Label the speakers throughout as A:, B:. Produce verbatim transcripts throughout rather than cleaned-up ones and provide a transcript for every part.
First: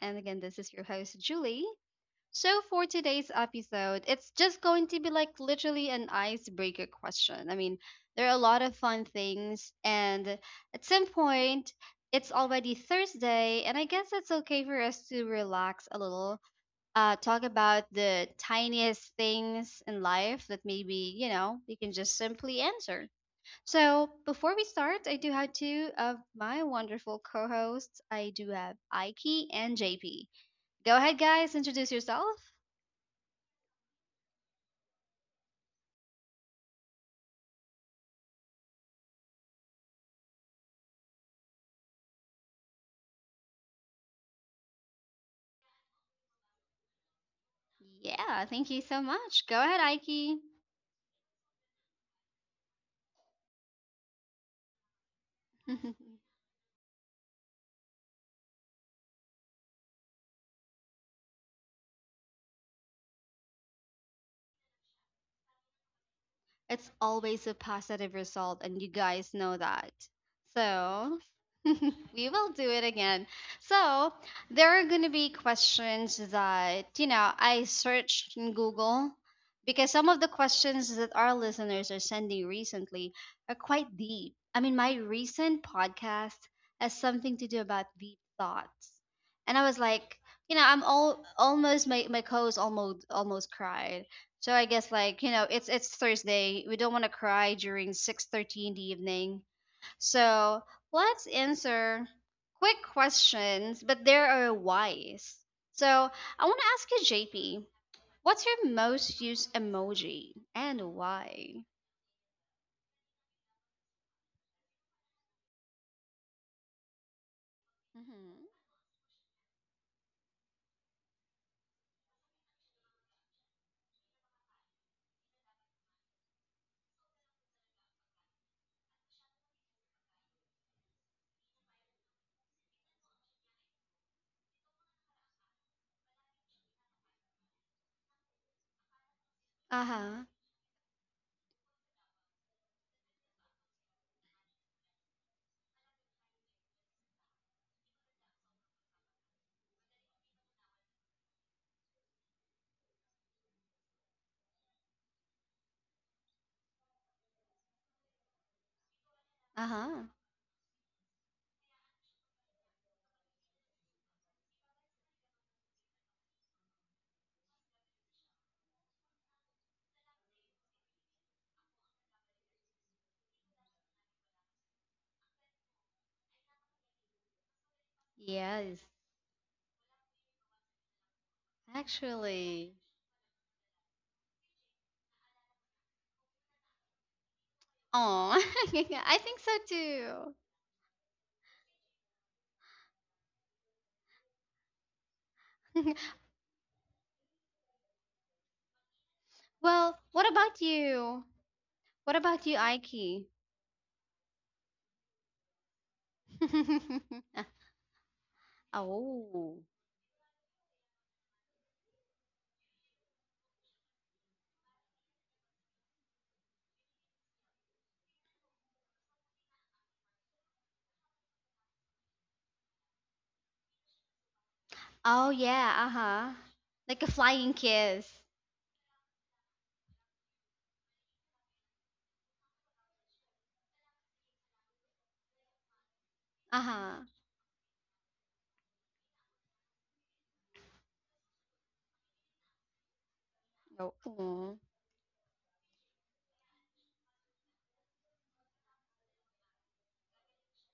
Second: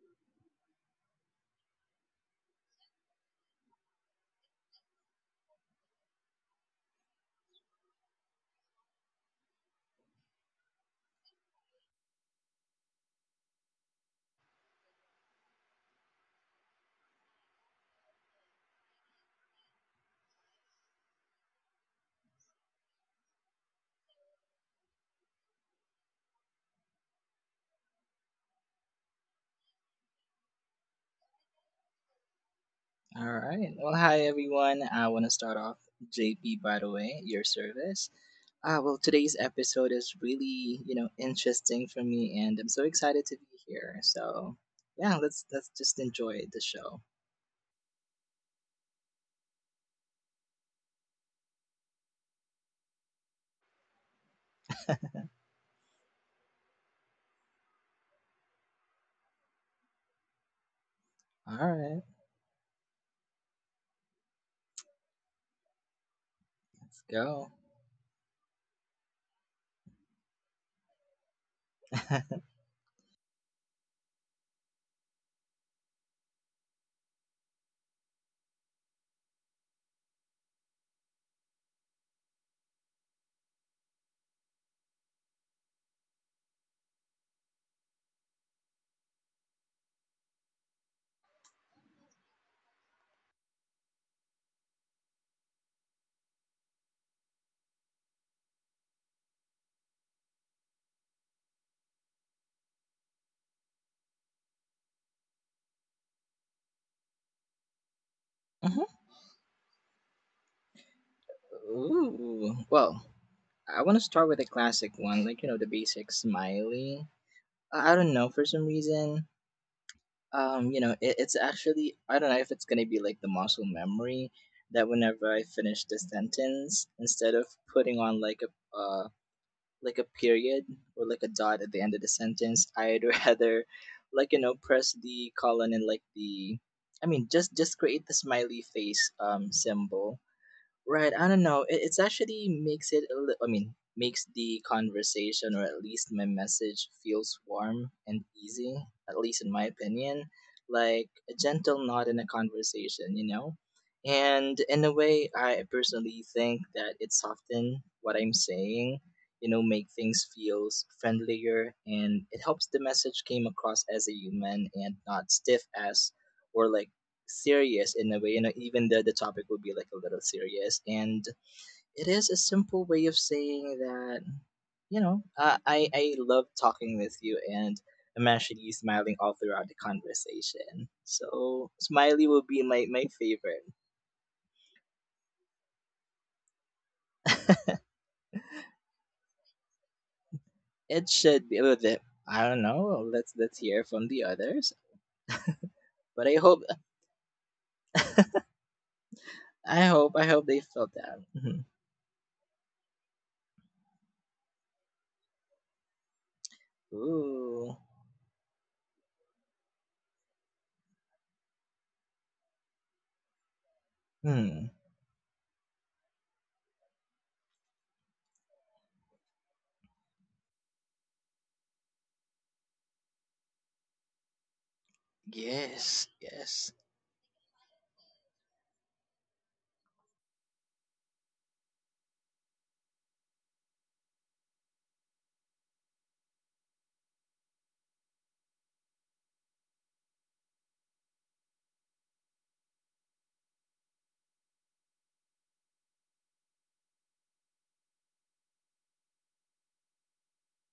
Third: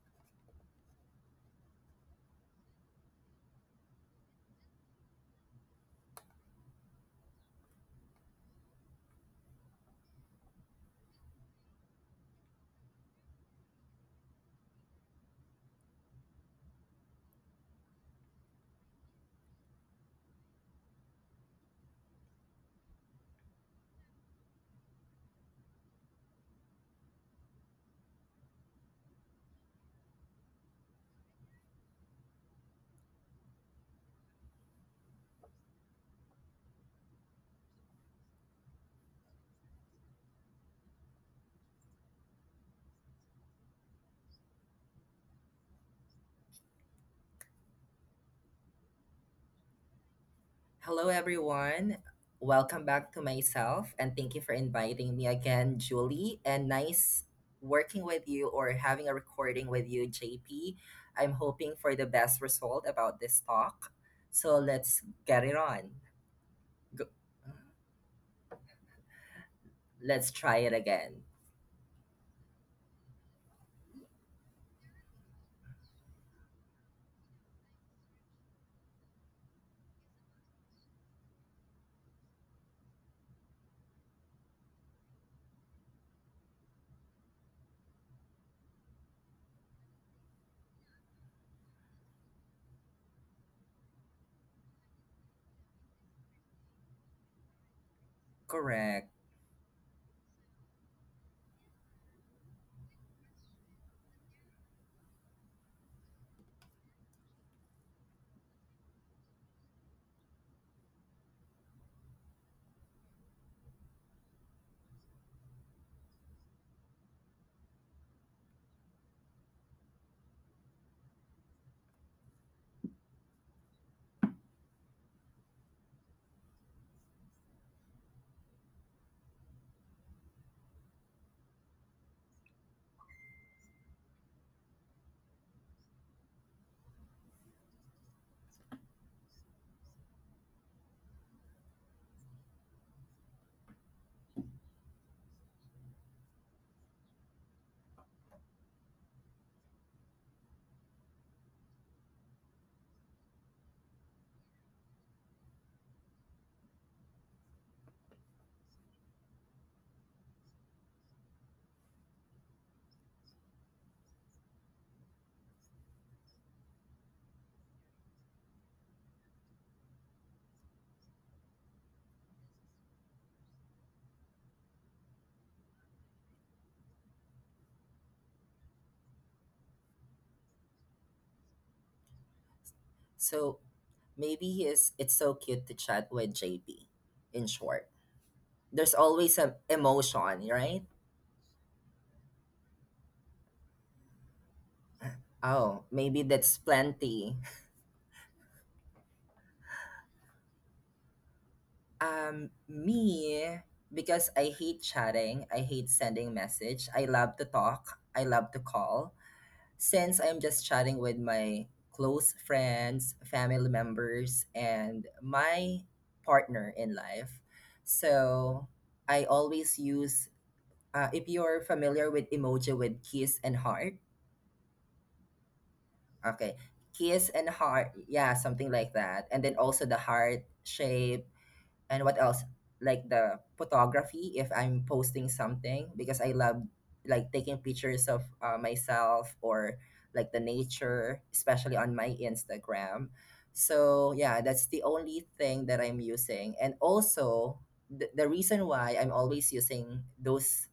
A: And again, this is your host Julie. So for today's episode, it's just going to be like literally an icebreaker question. I mean, there are a lot of fun things, and at some point, it's already Thursday, and I guess it's okay for us to relax a little, uh, talk about the tiniest things in life that maybe, you know, you can just simply answer. So, before we start, I do have two of my wonderful co hosts. I do have Aiki and J P. Go ahead, guys, introduce yourself.
B: All right. Well, hi everyone. I want to start off J P by the way, your service. Uh, well, today's episode is really, you know, interesting for me and I'm so excited to be here. So, yeah, let's let's just enjoy the show.
A: Yeah, thank you so much. Go ahead, Aiki.
C: Hello, everyone. Welcome back to myself, and thank you for inviting me again, Julie. And nice working with you or having a recording with you, J P. I'm
B: All
C: hoping for
B: right.
C: the best result about this talk. So let's get it on.
A: It's
B: Let's
A: always
B: go.
A: a positive result, and you guys know that.
C: Let's try it
A: So,
C: again.
A: we will do it again. So, there are going to be questions that, you know, I searched in Google because some of the questions that our listeners are sending recently are quite deep. I mean, my recent podcast has something to do about deep thoughts. And I was like, you know, I'm all almost my, my co-host almost almost cried, so I guess like, you know, it's it's Thursday. We don't want to cry during six thirty in the
C: Correct.
A: evening. So, let's answer quick questions, but there are whys. So, I want to ask you J P, what's your
B: Mhm.
A: most used emoji and why?
B: Ooh. Well, I want to start with a classic one, like, you know, the basic smiley. I I don't know,
A: Hmm.
B: for some reason, um you know it, it's actually i don't know if it's going to be like the muscle memory that whenever i finish the sentence instead of putting on like a uh like a period or like a dot at the end of the sentence i'd rather like you know press the colon and like the i mean just just create the smiley face um symbol.
A: Uh-huh.
B: Right, I don't know. It, it's actually makes it a li- I mean, makes the conversation or at least my message feels warm and easy, at least in my opinion, like a gentle nod in a conversation, you know? And in a way, I personally think that it soften what I'm saying, you know, make
A: Uh-huh.
B: things feels friendlier and it helps the message came across as a human and not stiff as or like serious in a way. You know, even the the topic would be like a little serious, and it is a simple way of saying that you know I I, I love talking with you, and I'm actually
A: Yes,
B: smiling all throughout the conversation. So smiley will be
A: actually.
B: my my favorite.
C: So maybe he is, it's so cute to chat with J P, in short.
A: Oh,
C: There's
A: I think
C: always
A: so
C: an
A: too.
C: emotion, right?
B: It should be with it. I don't know. Well, Let's let's hear from the others.
C: Oh,
B: But
C: maybe
B: I hope
C: that's plenty.
B: I
A: Well,
B: hope I
A: what
B: hope they
A: about
B: felt that.
A: you?
B: Mhm.
A: What about
C: Um,
A: you, Aiki?
C: me, because I hate chatting, I hate sending message. I love to
B: Ooh.
C: talk, I love to call.
A: Oh.
C: Since I'm just chatting with my close friends, family members,
B: Hmm.
C: and my partner in life. So I always use, uh, if you're familiar with emoji with kiss and heart.
A: Oh yeah,
B: Yes.
A: uh-huh.
C: Okay,
B: Yes.
A: Like a
C: kiss and
A: flying
C: heart,
A: kiss.
C: yeah, something like that. And then also the heart shape, and what else, like the photography if I'm posting something because I love
A: Uh-huh.
C: like taking pictures of uh, myself or like the nature, especially on my Instagram.
A: Oh,
C: So yeah,
A: mm,
C: that's the only thing that I'm using, and also the, the reason why I'm always using those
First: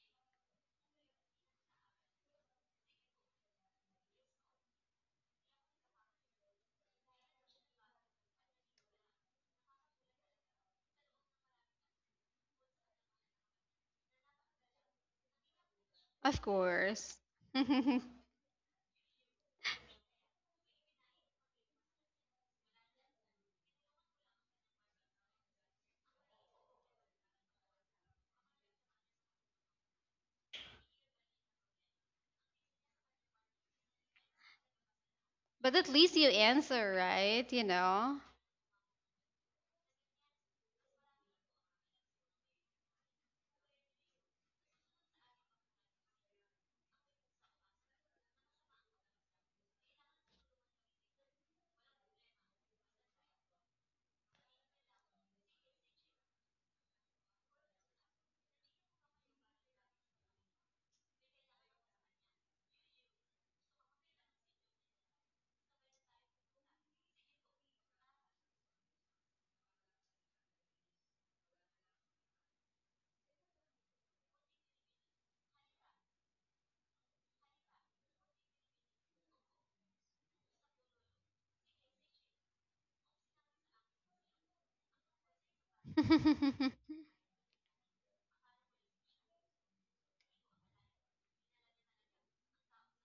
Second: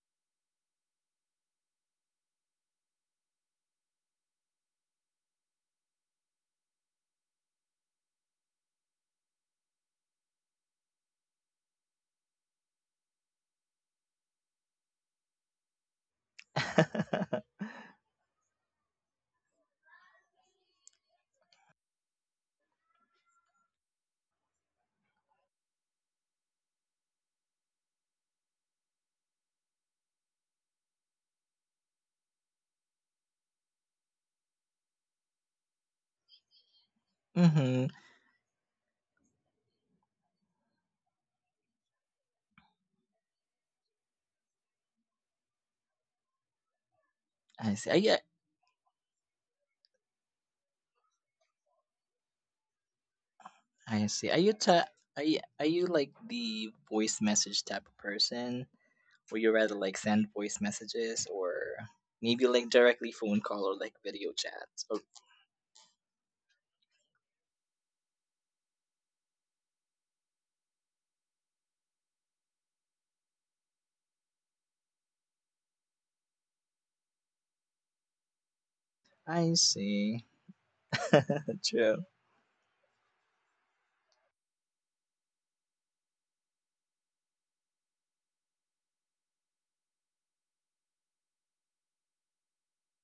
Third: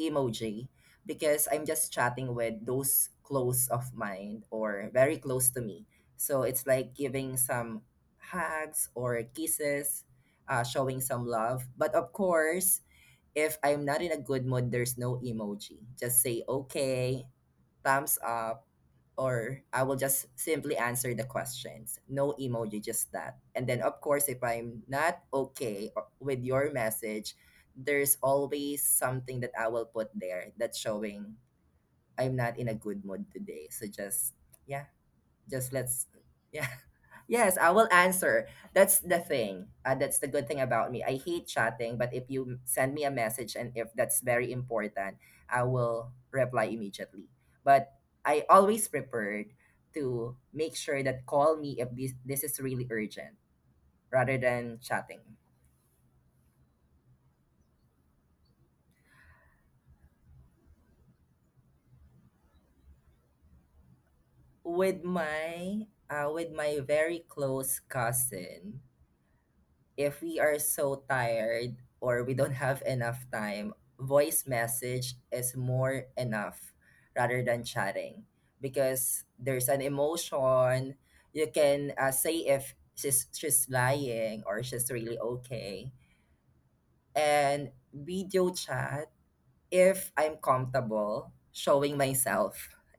C: emoji, because I'm just chatting with those close of mine or very close to me. So it's like giving some hugs or kisses, uh, showing some love. But of course, if I'm not in a good mood, there's no emoji. Just
A: of
C: say
A: course.
C: okay, thumbs up, or I will just simply answer the questions. No emoji, just that. And then, of course, if I'm not okay o- with your message, there's always something that I will put there that's showing I'm not in a good mood today. So just, yeah, just
A: But at
C: let's,
A: least you
C: yeah.
A: answer, right?
C: Yes,
A: You
C: I
B: Mm-hmm.
C: will
A: know?
C: answer. That's the thing, uh, that's the good thing about me. I hate chatting, but if you send me a message and if that's very important, I will reply immediately.
B: I see. I,
C: But
B: yeah,
C: I always prepared to make sure that call me if this, this is really urgent,
B: I see.
C: rather
B: Are you
C: than
B: ta-
C: chatting.
B: are you, are you like the voice message type of person? Or you rather like send voice messages or maybe like directly phone call or like video chats? Oh,
C: With my uh, with my very close cousin, if we are so tired or we don't have enough time, voice message is more enough rather than chatting, because
B: I
C: there's an
B: see.
C: emotion. You can
B: True.
C: uh, say if she's she's lying or she's really okay. And video chat, if I'm comfortable showing myself,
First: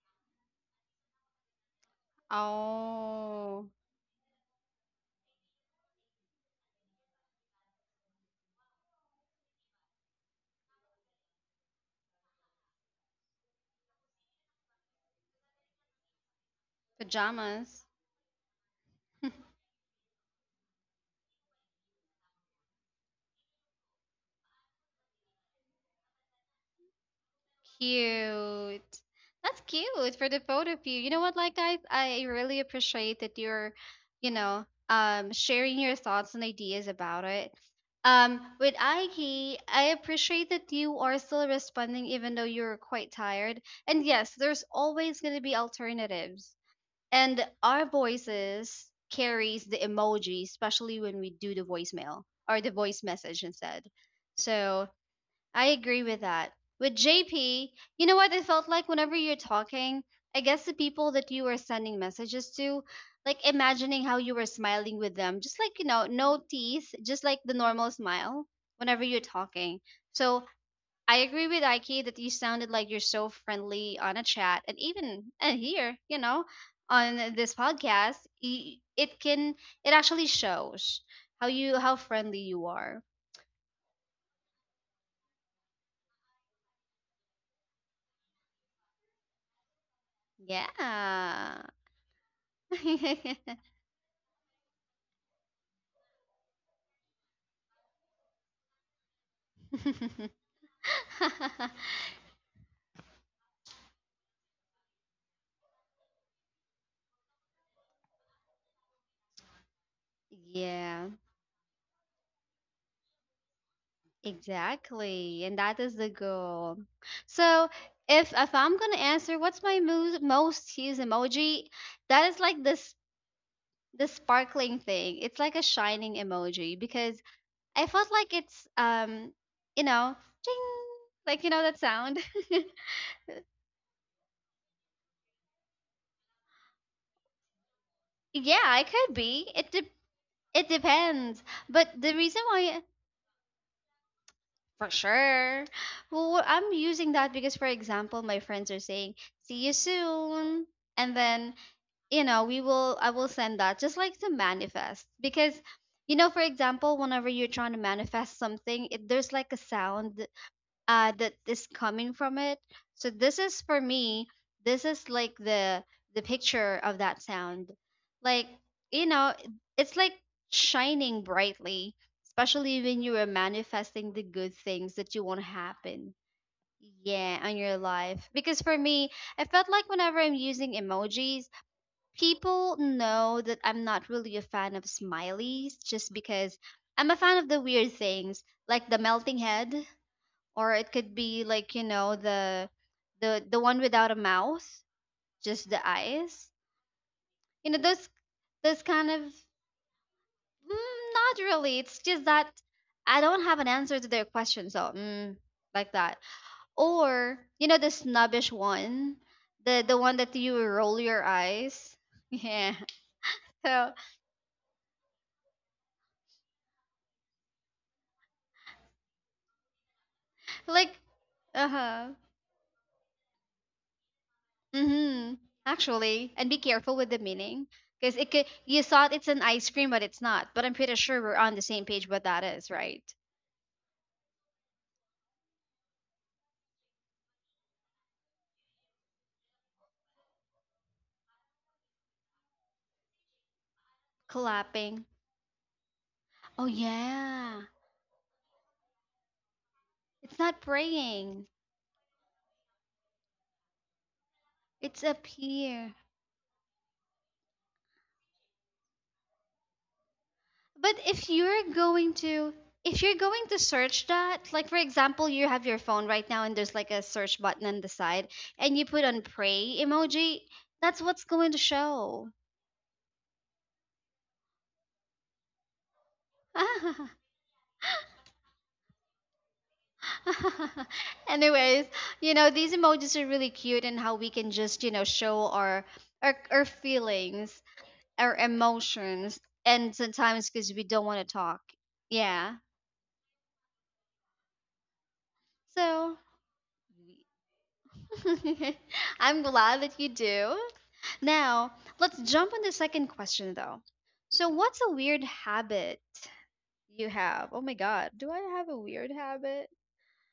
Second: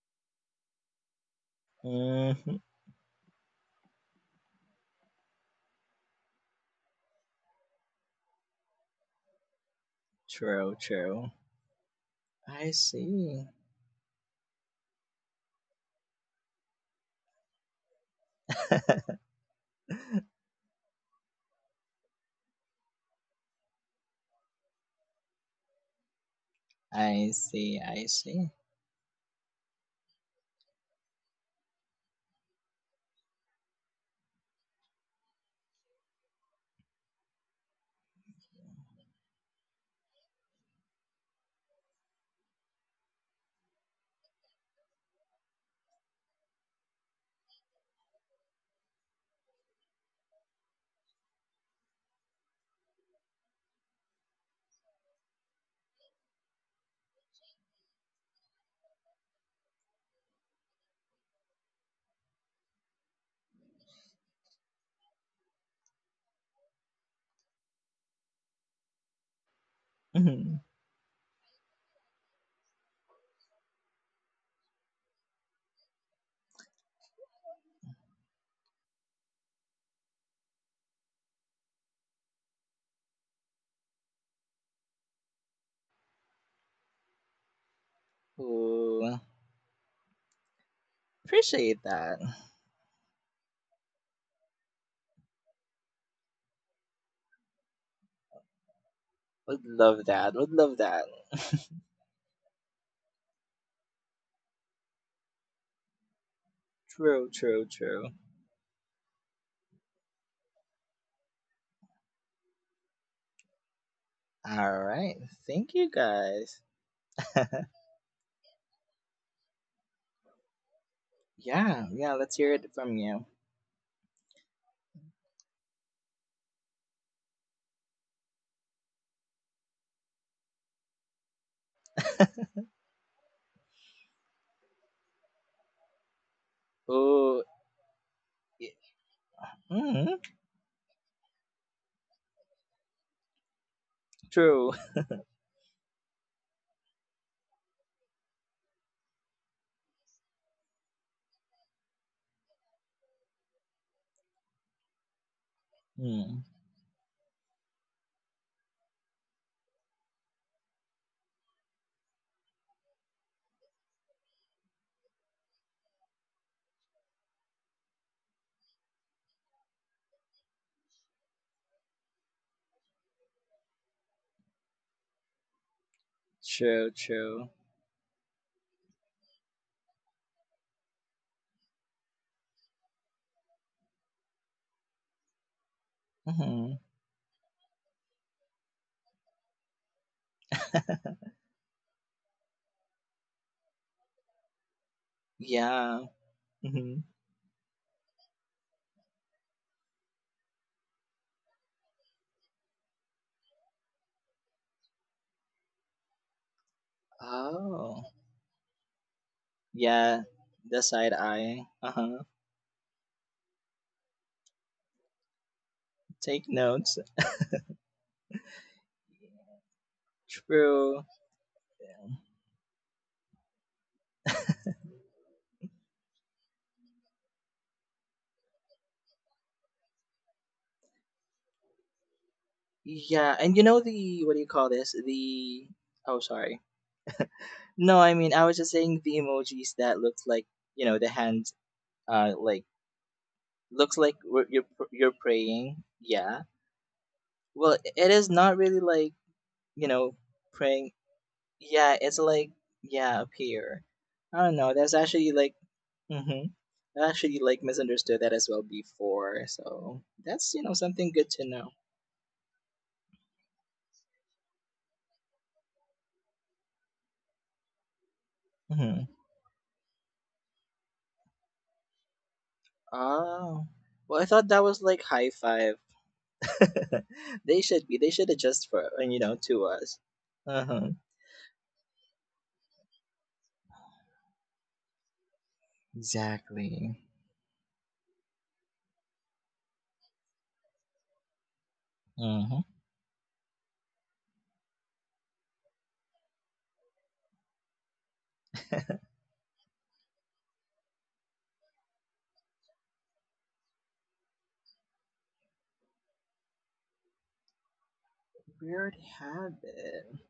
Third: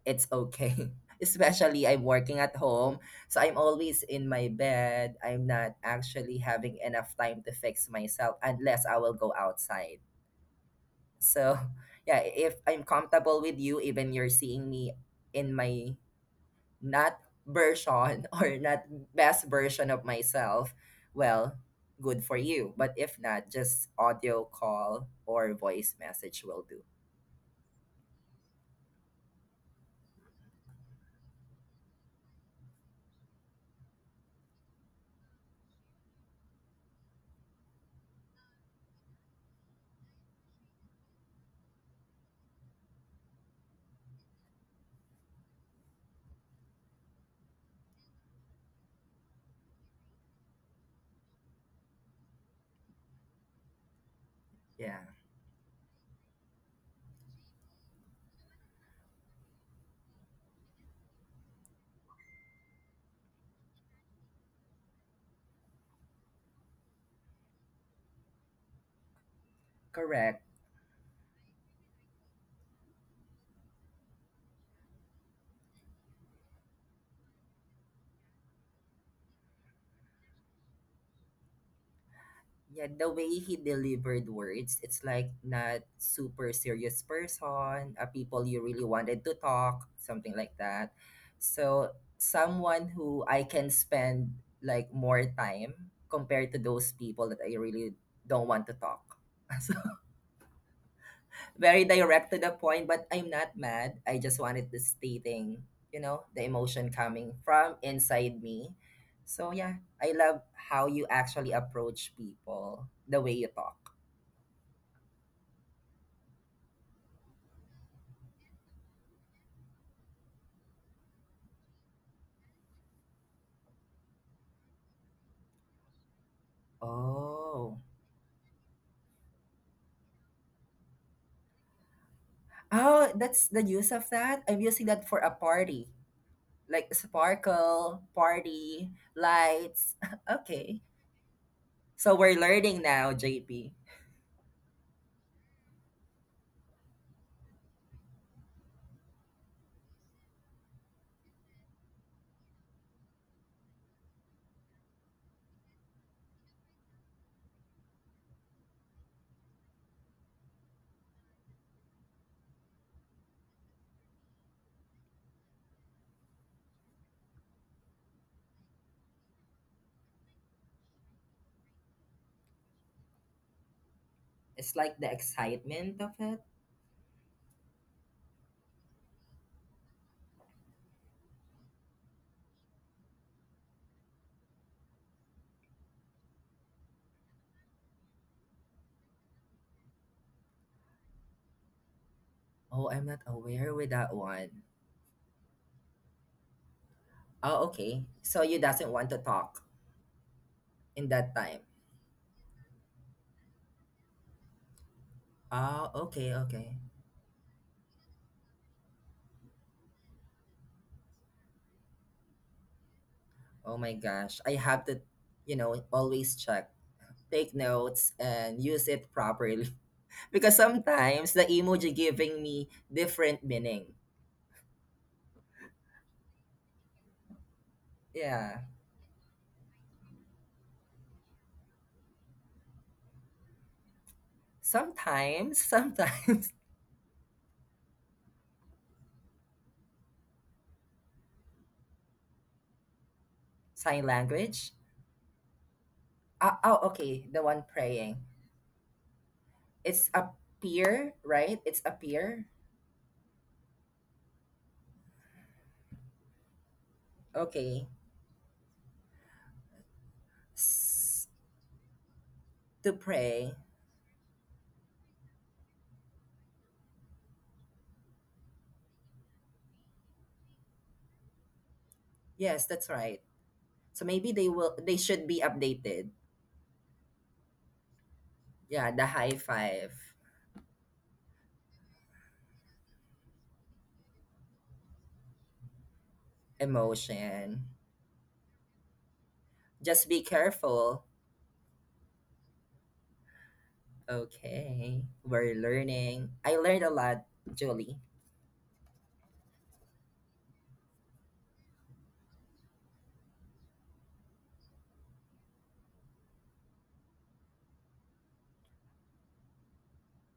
C: it's okay. Especially I'm working at
B: Hmm.
C: home, so I'm
A: Oh,
C: always in my bed. I'm not actually having enough time to fix myself unless I will go outside.
B: True, true.
C: So, yeah, if
B: I
C: I'm comfortable
B: see.
C: with you, even you're seeing me in my not
A: pajamas.
C: version, or not best version of myself, well, good for you. But if not, just audio call or voice message will do.
B: I see, I see.
A: Cute. That's cute for the both of you. You know what, like guys, I really appreciate that you're, you know, um sharing your thoughts and ideas about it. Um, with Aiki, I appreciate that you are still responding even though you're quite tired. And yes, there's always gonna be alternatives. And our voices carries the emoji, especially when we do the voicemail or the voice message instead. So
C: Yeah.
A: I agree with that. With J P, you know what? It felt like whenever you're talking, I guess the people that you were sending messages to, like imagining how you were smiling with them, just like, you know, no teeth, just like the normal smile whenever you're talking.
C: Correct.
A: So
B: Mhm.
A: I agree with Ike that you sounded like you're so friendly on a chat, and even and here, you know, on this podcast, y- it can it actually shows how you how friendly you
C: Yeah, the
A: are.
C: way he delivered words, it's like not super serious person, a people you really wanted
B: Ooh,
C: to talk, something like that.
A: Yeah.
B: appreciate
C: So
B: that.
C: someone who I can spend like more time compared to those people that I really don't want to talk.
B: Would
C: So
B: love that. Would love that.
C: very direct to the point, but I'm not mad. I just wanted the stating, you know, the emotion coming
B: True,
C: from
B: true, true.
C: inside me. So yeah, I love how you
A: Yeah,
C: actually approach people, the way you talk.
B: All right.
A: exactly. And
B: Thank
A: that
B: you
A: is the
B: guys.
A: goal. So if if I'm gonna answer what's my mo most used emoji,
B: Yeah, yeah,
A: that
B: let's
A: is
B: hear
A: like
B: it
A: this,
B: from you.
A: the sparkling thing. It's like a shining emoji because
C: Oh.
A: I felt like it's, um, you know, ding, like you know that sound.
C: Oh, that's the use of that. I'm using that for a party. Like
B: Oh,
C: sparkle,
B: y-
A: Yeah, it
C: party,
A: could be. It de
C: lights.
B: mm,
A: it
C: Okay.
A: depends. But
C: So
A: the
C: we're
A: reason
C: learning
A: why,
C: now, J P.
B: true.
A: for sure. Well, I'm using that because, for example, my friends are saying, see you soon. And then, you know, we will, I will send that just like the manifest. Because, you know, for
B: Mm,
A: example, whenever you're trying to manifest something, it, there's like a sound uh that is coming from it, so this is for me, this is like the the picture of that sound, like, you know, it's like shining brightly, especially when you are manifesting the good
C: It's like
A: things
C: the
A: that you want to
C: excitement of
A: happen,
C: it.
B: true,
A: yeah,
B: true.
A: on your life. Because for me, I felt like whenever I'm using emojis, people know that I'm not really a fan of smileys, just because
B: Hmm.
A: I'm a fan of the weird things like the melting head, or it could be like, you know the
C: Oh, I'm not
A: the the
C: aware
A: one
C: with
A: without
C: that
A: a
C: one.
A: mouth, just the
B: Yeah.
A: eyes,
B: Hmm.
C: Oh,
A: you know
C: okay.
A: those
C: So you
A: those
C: doesn't want
A: kind
C: to
A: of,
C: talk in
A: mm,
C: that
A: not
C: time.
A: really, it's just that I don't have an answer to their question, so, mm,
C: Oh,
A: like that,
C: okay, okay.
A: or you know the
B: Oh,
A: snobbish one, the the one
B: yeah,
A: that you
B: the
A: roll
B: side
A: your
B: eye. Uh
A: eyes.
B: huh.
A: Yeah,
C: Oh my
A: so
C: gosh. I have to, you know, always
B: Take
C: check,
B: notes.
C: take notes and use it properly, because
A: like,
B: True.
C: sometimes the emoji
A: uh-huh.
C: giving me different meaning.
A: Mm-hmm. Actually, and be careful with the meaning because it could,
C: Yeah.
A: you thought it's an ice cream, but it's not. But I'm pretty sure we're on the same page what that is, right?
B: Yeah, and you know the, what do you call this?
C: Sometimes,
B: The, oh,
C: sometimes.
B: sorry. No, I mean, I was just saying the emojis that looks like, you know, the hands, uh, like, looks
C: Sign
B: like we're- you're,
C: language.
B: pr-
A: Clapping.
B: you're praying. Yeah.
C: Uh,
A: Oh
C: oh, okay. The one
A: yeah.
B: Well, it
C: praying.
B: is not really like, you
C: It's
B: know,
C: a
A: It's not
B: praying.
C: peer,
A: praying.
C: right? It's a
B: Yeah, it's
C: peer.
B: like yeah, up here. I don't know. That's
A: It's up
B: actually like.
A: here.
B: Mm-hmm. I actually like
C: Okay.
B: misunderstood that as well before. So that's you know
A: But
B: something
C: S-
A: if
B: good to
A: you're
B: know.
A: going to
C: to
A: if you're going
C: pray.
A: to search that, like for example, you have your phone right now and there's like a search button on the side, and you put
B: Mm-hmm.
A: on pray emoji, that's what's going to show.
C: Yes, that's right.
B: Oh,
C: So
B: well, I
C: maybe they
B: thought that
C: will
B: was
C: they
B: like
C: should
B: high
C: be
B: five.
C: updated.
B: They should be. They should adjust
C: Yeah,
B: for
C: the
B: and you
C: high
B: know to
C: five
B: us. Uh huh.
A: Anyways, you know, these emojis are really cute, and how we can just, you know, show our our, our
B: Exactly.
C: emotion.
A: feelings, our emotions, and
C: Just be
A: sometimes because we
C: careful.
A: don't want to talk.
B: Uh
A: Yeah.
B: huh.
C: Okay. We're
A: So
C: learning. I learned a lot, Julie.
A: I'm glad that you do. Now, let's jump on the second question though. So what's a weird habit you have? Oh my god, do I have a
B: Weird
A: weird habit?
B: habit.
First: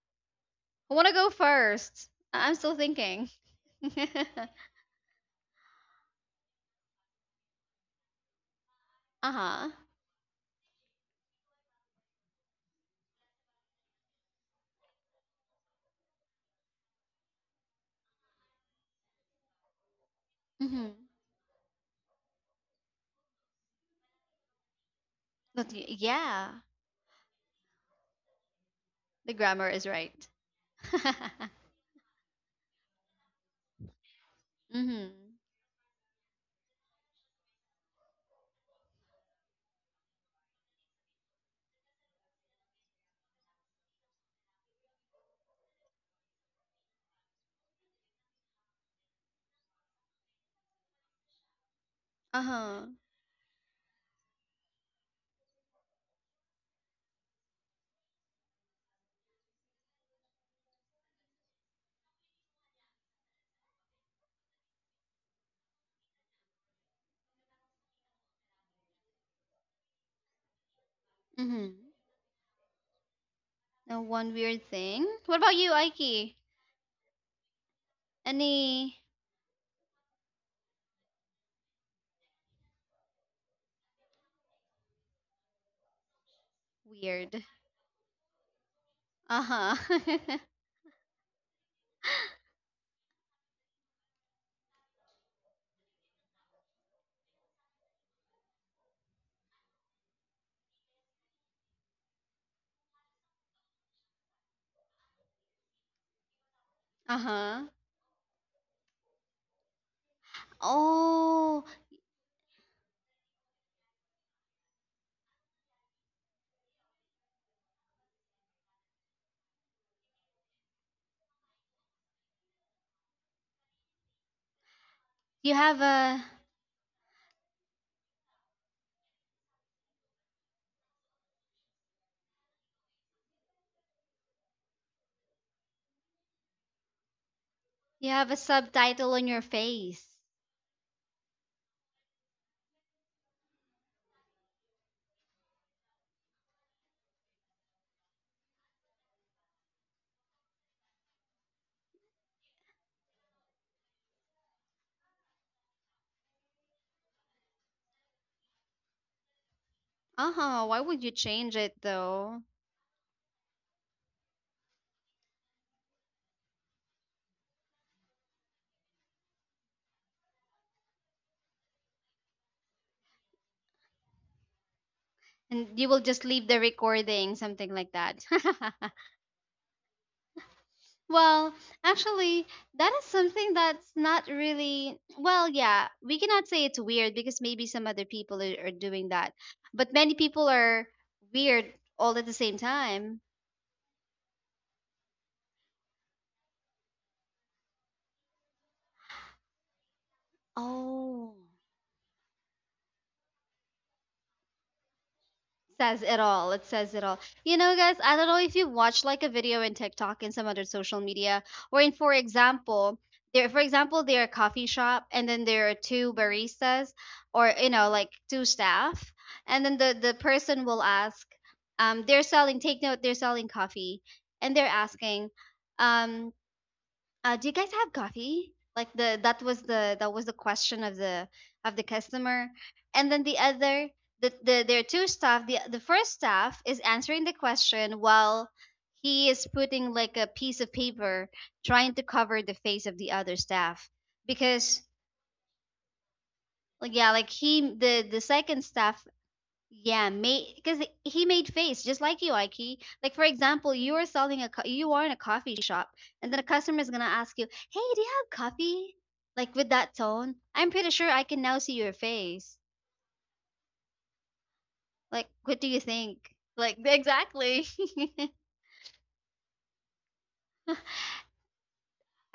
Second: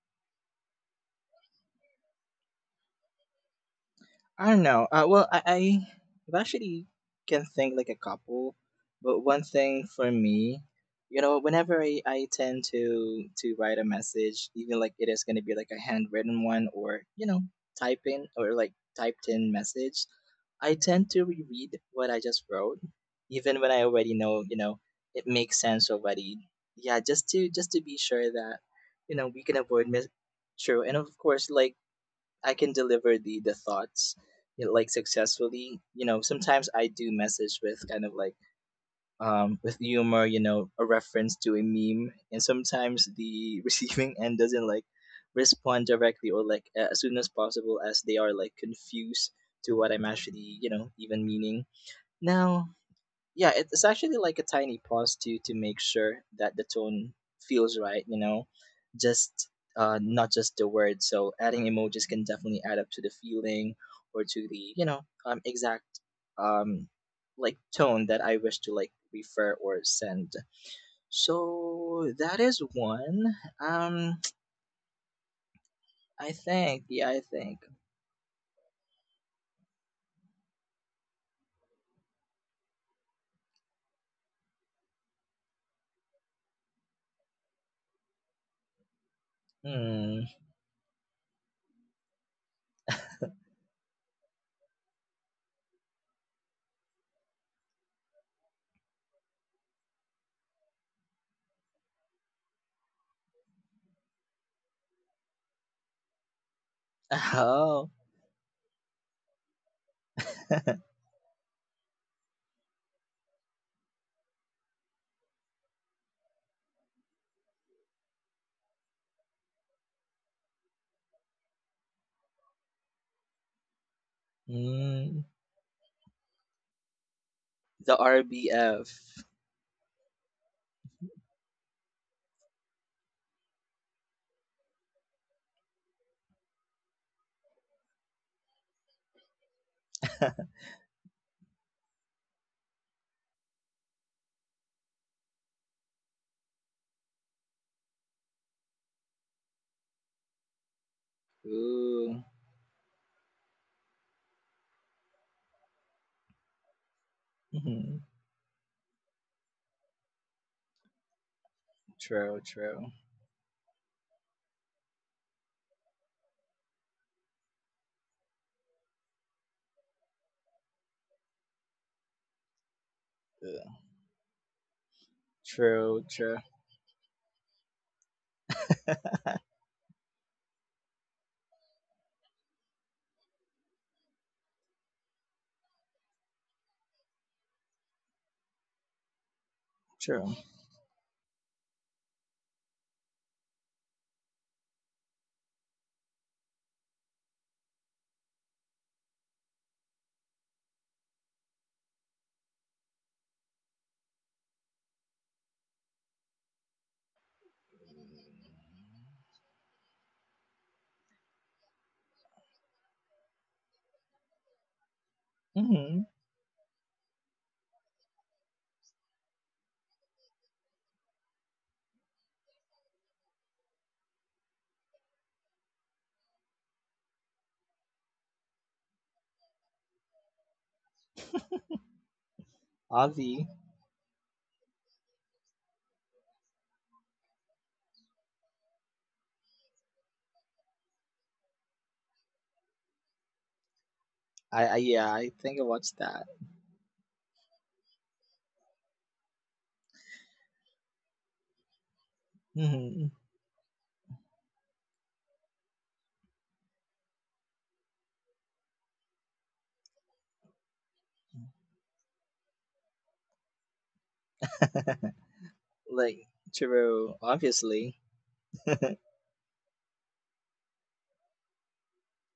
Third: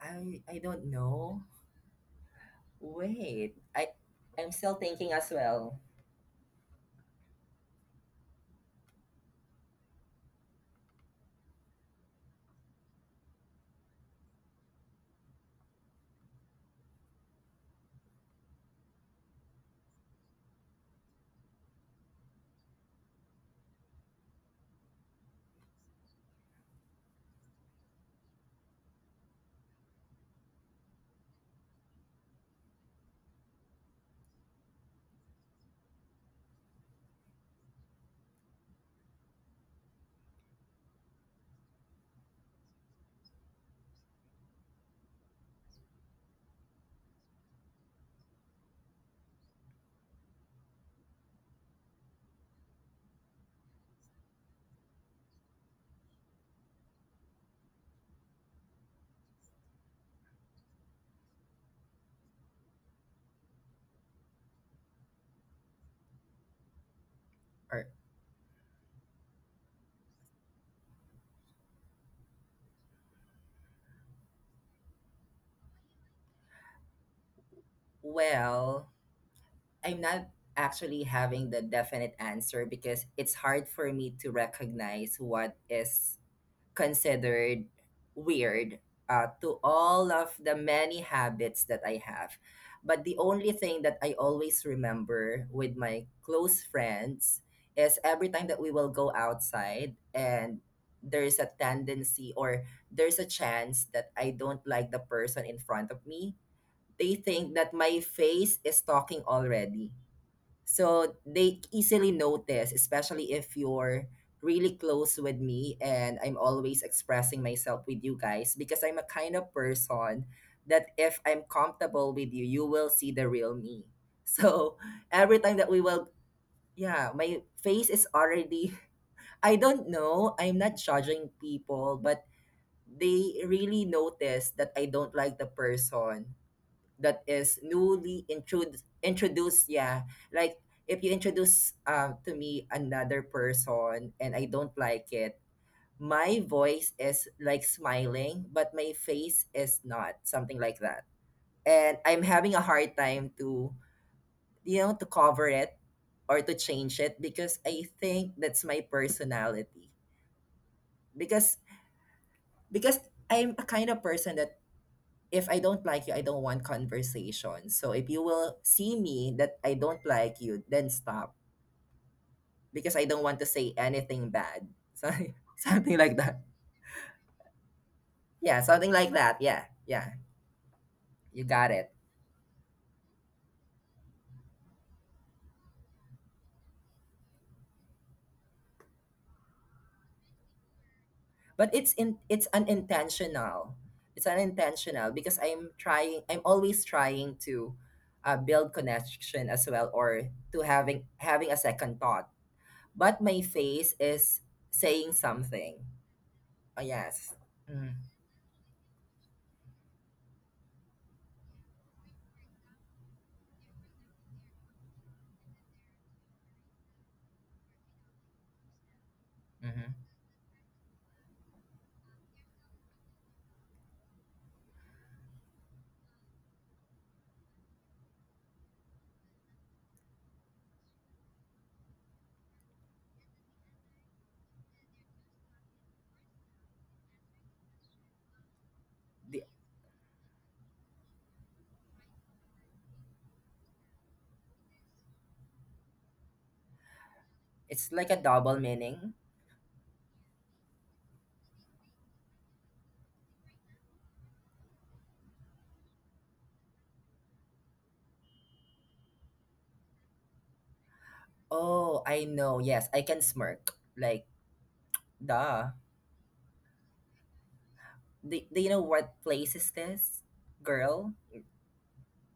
C: I I don't
A: I want to go
C: know.
A: first. I- I'm still thinking.
C: Wait. I
B: I
C: I'm
B: don't
C: still
B: know. Uh,
C: thinking
B: well,
C: as
B: I,
C: well.
B: I I've actually can think like a couple, but one
A: Uh-huh.
B: thing for me, you know, whenever I, I tend to to write a message, even like it is gonna be like a handwritten one or you know typing or like typed in message, I
A: Mm-hmm.
B: tend to reread what I just wrote, even when I already know you know it makes
A: Not y-
B: sense already.
A: yeah,
B: Yeah, just to just to be sure that you know
A: the
B: we can
A: grammar is
B: avoid mis-
A: right.
B: true, and of course like I can deliver the the thoughts, you know, like
A: Mhm.
B: successfully. You know, sometimes I do message with kind of like um with humor, you know, a reference to a meme, and sometimes the receiving end doesn't like respond directly or like a- as soon as possible as they are like confused to what I'm actually you know even meaning
A: Uh
B: now.
A: huh.
B: Yeah, it- it's actually like a tiny pause to to make sure that the tone feels right, you know just uh not just the words, so adding emojis can definitely add up to the feeling or to the you know um exact, um like
C: Or
B: tone that i wish to like refer or send.
A: Mhm.
B: So that is one.
A: Now
B: um
A: one weird thing. What about you,
B: i
A: Aiki?
B: think. Yeah, i think.
C: well,
A: Any
C: I'm not actually having the definite answer, because it's hard for me to recognize what is
A: weird?
C: considered weird, uh, to
A: Uh
C: all
B: Hmm.
C: of
A: huh.
C: the many habits that I have. But the only thing that I always remember with my close friends is every time that we will go outside and there's a tendency or there's a chance that I don't like the person in front of me, they
A: Uh
C: think
A: huh.
C: that
B: Oh.
C: my face is talking already. So they
A: Oh,
C: easily notice, especially if you're really close with me and I'm always expressing myself with you guys, because I'm a kind of person that if I'm comfortable with you, you will see the real me. So
B: Hmm.
C: every
A: you
C: time that we
A: have
C: will,
A: a
C: yeah, my face
B: The
C: is already,
B: R B F.
C: I don't know, I'm not judging people, but they really notice that I don't like the person that is
A: you
C: newly
A: have a
C: intrud-
A: subtitle on your
C: introduced. Yeah.
A: face.
C: Like if you introduce um to me another person and I don't like it, my voice is like smiling but my face is not, something like that. And
B: Ooh.
C: I'm having a hard time to, you know, to cover it or to change it, because I think that's my personality,
A: Uh huh. Why would you
C: because
A: change it
B: True,
A: though?
B: true.
C: because I'm a kind of person that if I don't like you, I don't want conversation. So if you will see me that I don't like you, then stop, because I don't want to say
B: Ugh.
C: anything bad. So
A: And you
C: something
A: will
B: True,
C: like
A: just
B: true.
C: that.
A: leave the recording, something like that.
C: Yeah, something like that. Yeah, yeah, you
A: Well,
C: got it.
A: actually, that is something that's not really, well, yeah, we cannot say it's weird because maybe some other people are, are doing that. But many
B: True.
A: people are weird
C: But it's
A: all
C: in
A: at the
C: it's
A: same time.
C: unintentional. It's unintentional because I'm trying. I'm always trying to uh, build connection as well, or to having
A: Oh.
C: having a second thought. But my face is saying something.
A: Says it all. It
C: Oh
A: says it all.
C: yes.
A: You know,
C: Mm,
A: guys, I don't know if you watch like a video in TikTok and some other social media, wherein, for example, there, for example, there are coffee shop, and then there are
B: Mm-hmm.
A: two baristas, or you know, like two staff, and then the
C: mm-hmm.
A: the person will ask, um, they're selling. Take note, they're selling coffee, and they're asking, um, uh, do you guys have coffee? Like, the that was the that was the question of the of the customer, and then the
B: Ozzy.
A: other the, the there are two staff. The the first staff is answering the question while he is putting like a piece of paper trying to cover the face of the other staff,
B: I, I
A: because
B: yeah, I think I watched that.
A: like, yeah, like, he
C: It's
A: the
C: like a
A: the
C: double
A: second staff,
C: meaning.
A: yeah, made because he made face just like you, Ike.
B: Hmm.
A: Like for example, you are selling a co- you are in a coffee shop, and then a customer is gonna ask you, "Hey, do you have coffee?" Like with that tone, I'm pretty sure I can now see your
C: Oh, I know.
A: face.
C: Yes, I can smirk. Like,
A: Like, what
C: duh.
A: do you
B: Like
A: think? Like
B: true,
A: exactly.
B: obviously.
C: Do, do you know what place is this, girl?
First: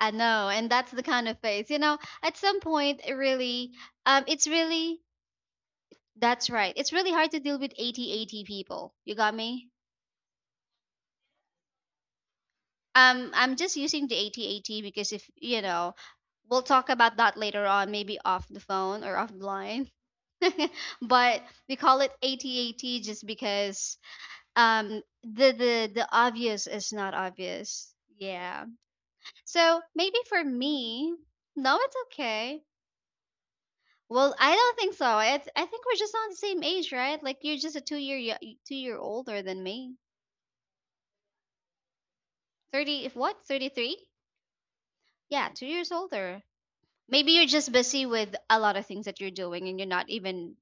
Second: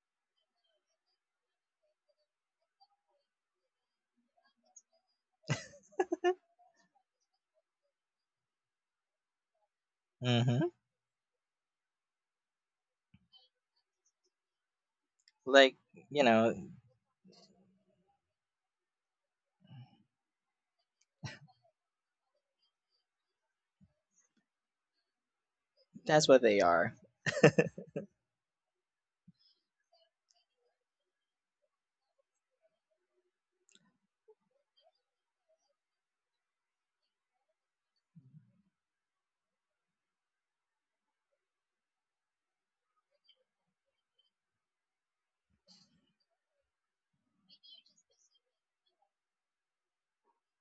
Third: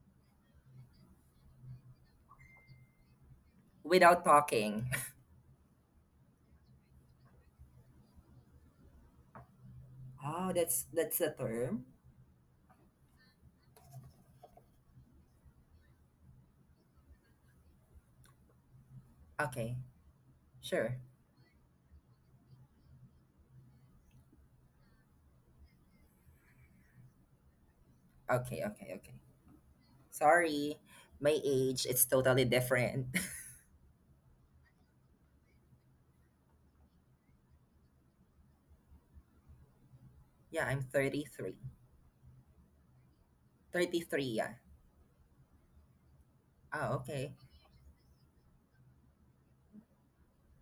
A: I know, and that's the kind of face. You know, at some point, it really,
C: Without
A: um, it's
C: talking.
A: really that's right. It's really hard to deal with eighty eighty people. You got me?
C: Oh,
B: Hmm.
C: that's that's the term.
A: um I'm just using the eighty eighty because if you
B: Like,
A: know,
B: you know,
A: we'll talk about that later on, maybe off the phone or off the
C: Okay,
A: line.
C: sure.
A: But we call it eighty eighty just because, um the the the
B: that's what they
A: obvious is
B: are.
A: not obvious,
C: Okay,
A: yeah.
C: okay, okay.
A: So maybe for
C: Sorry,
A: me,
C: my
A: no,
C: age
A: it's
C: it's totally
A: okay.
C: different.
A: Well, I don't think so. it's, I think we're just on the same age, right? Like you're just a two year yo- two year older than me.
C: Yeah, I'm thirty three.
A: thirty, if what? thirty-three.
C: Thirty three. Yeah.
A: Yeah, two years older.
C: Oh,
A: Maybe
C: okay.
A: you're just busy with a lot of things that you're doing, and you're not even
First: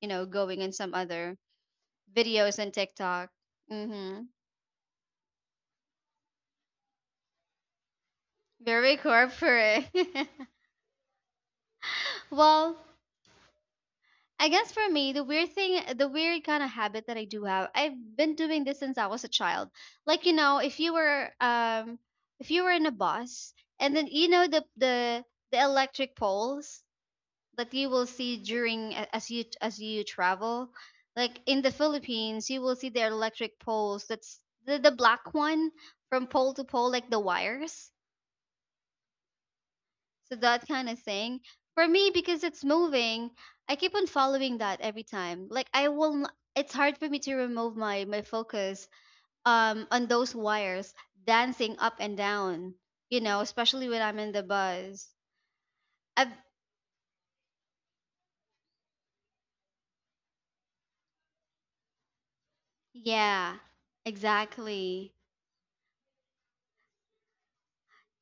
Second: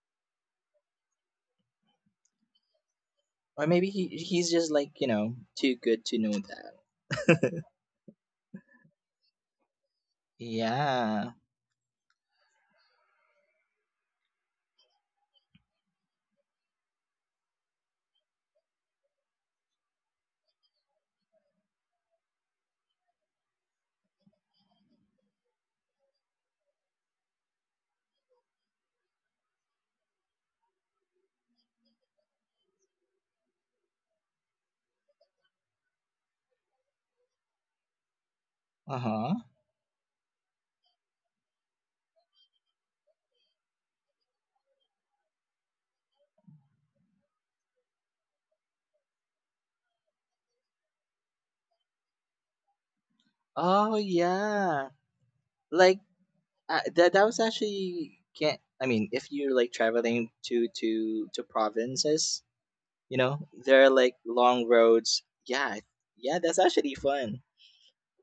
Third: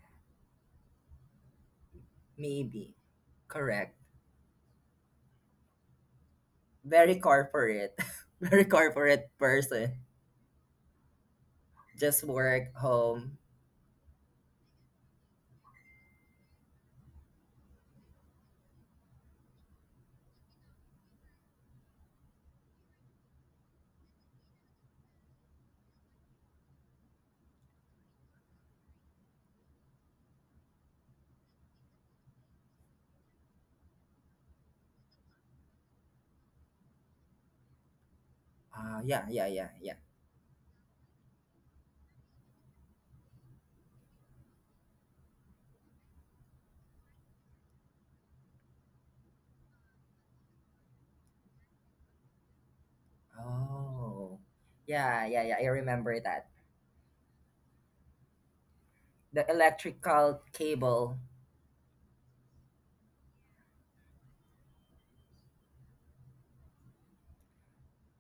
A: you know going in some other videos and
C: Maybe.
A: TikTok.
B: Or maybe
C: Correct.
B: he
A: Mm-hmm.
B: he's just like you know too good to know that.
C: Very corporate. Very
A: Very
C: corporate
A: corporate.
C: person.
B: Yeah.
C: Just work
A: Well,
C: home.
A: I guess for me, the weird thing, the weird kind of habit that I do have, I've been doing this since I was a child. Like, you know if you were, um if you were in a bus, and then, you know the the the electric poles, like you will see during a- as you as you travel, like in the Philippines. You will see the electric poles, that's the, the black one, from pole to pole, like the wires.
C: Uh,
B: Uh
C: yeah,
B: huh.
C: yeah, yeah, yeah.
A: So that kind of thing for me, because it's moving, I keep on following that every time. Like I will, n- it's hard for me to remove my my focus, um on those wires dancing up and down, you know especially
B: Oh
A: when I'm in
C: Oh,
A: the
B: yeah.
A: bus.
C: yeah, yeah, yeah. I
B: Like
C: remember
A: I've,
C: that.
B: uh, that that was actually can't. I mean, if
C: The
B: you're like traveling
C: electrical
B: to
C: cable.
B: to to provinces. You know,
A: yeah,
B: there are like long
A: exactly.
B: roads. Yeah, yeah, that's actually fun.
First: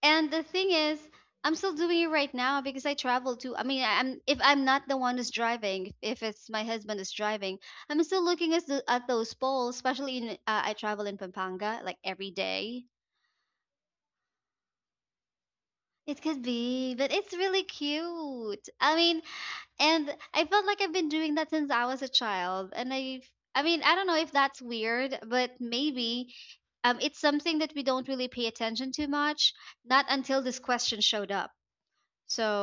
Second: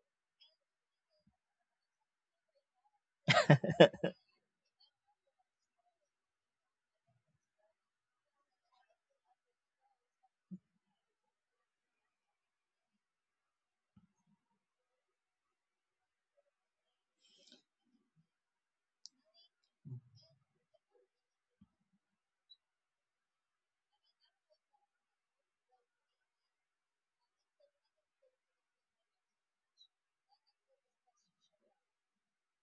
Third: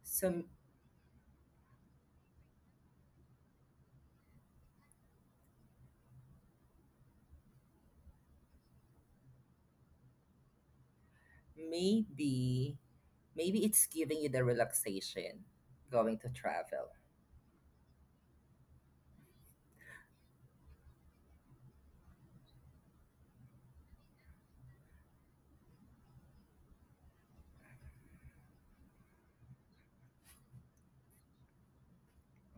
A: And the
C: So
A: thing is, I'm still doing it right now because I travel too. I mean, I'm if I'm not the one who's driving, if it's my husband is driving, I'm still looking at the, at those poles. Especially in uh, I travel in Pampanga like every
C: maybe,
A: day.
C: maybe it's giving you the relaxation
A: It
C: going to
A: could
C: travel.
A: be, but it's really cute. I mean, and I felt like I've been doing that since I was a child. And I, I mean, I don't know if that's weird, but maybe, um, it's something that we don't really pay attention to much. Not until this question showed up.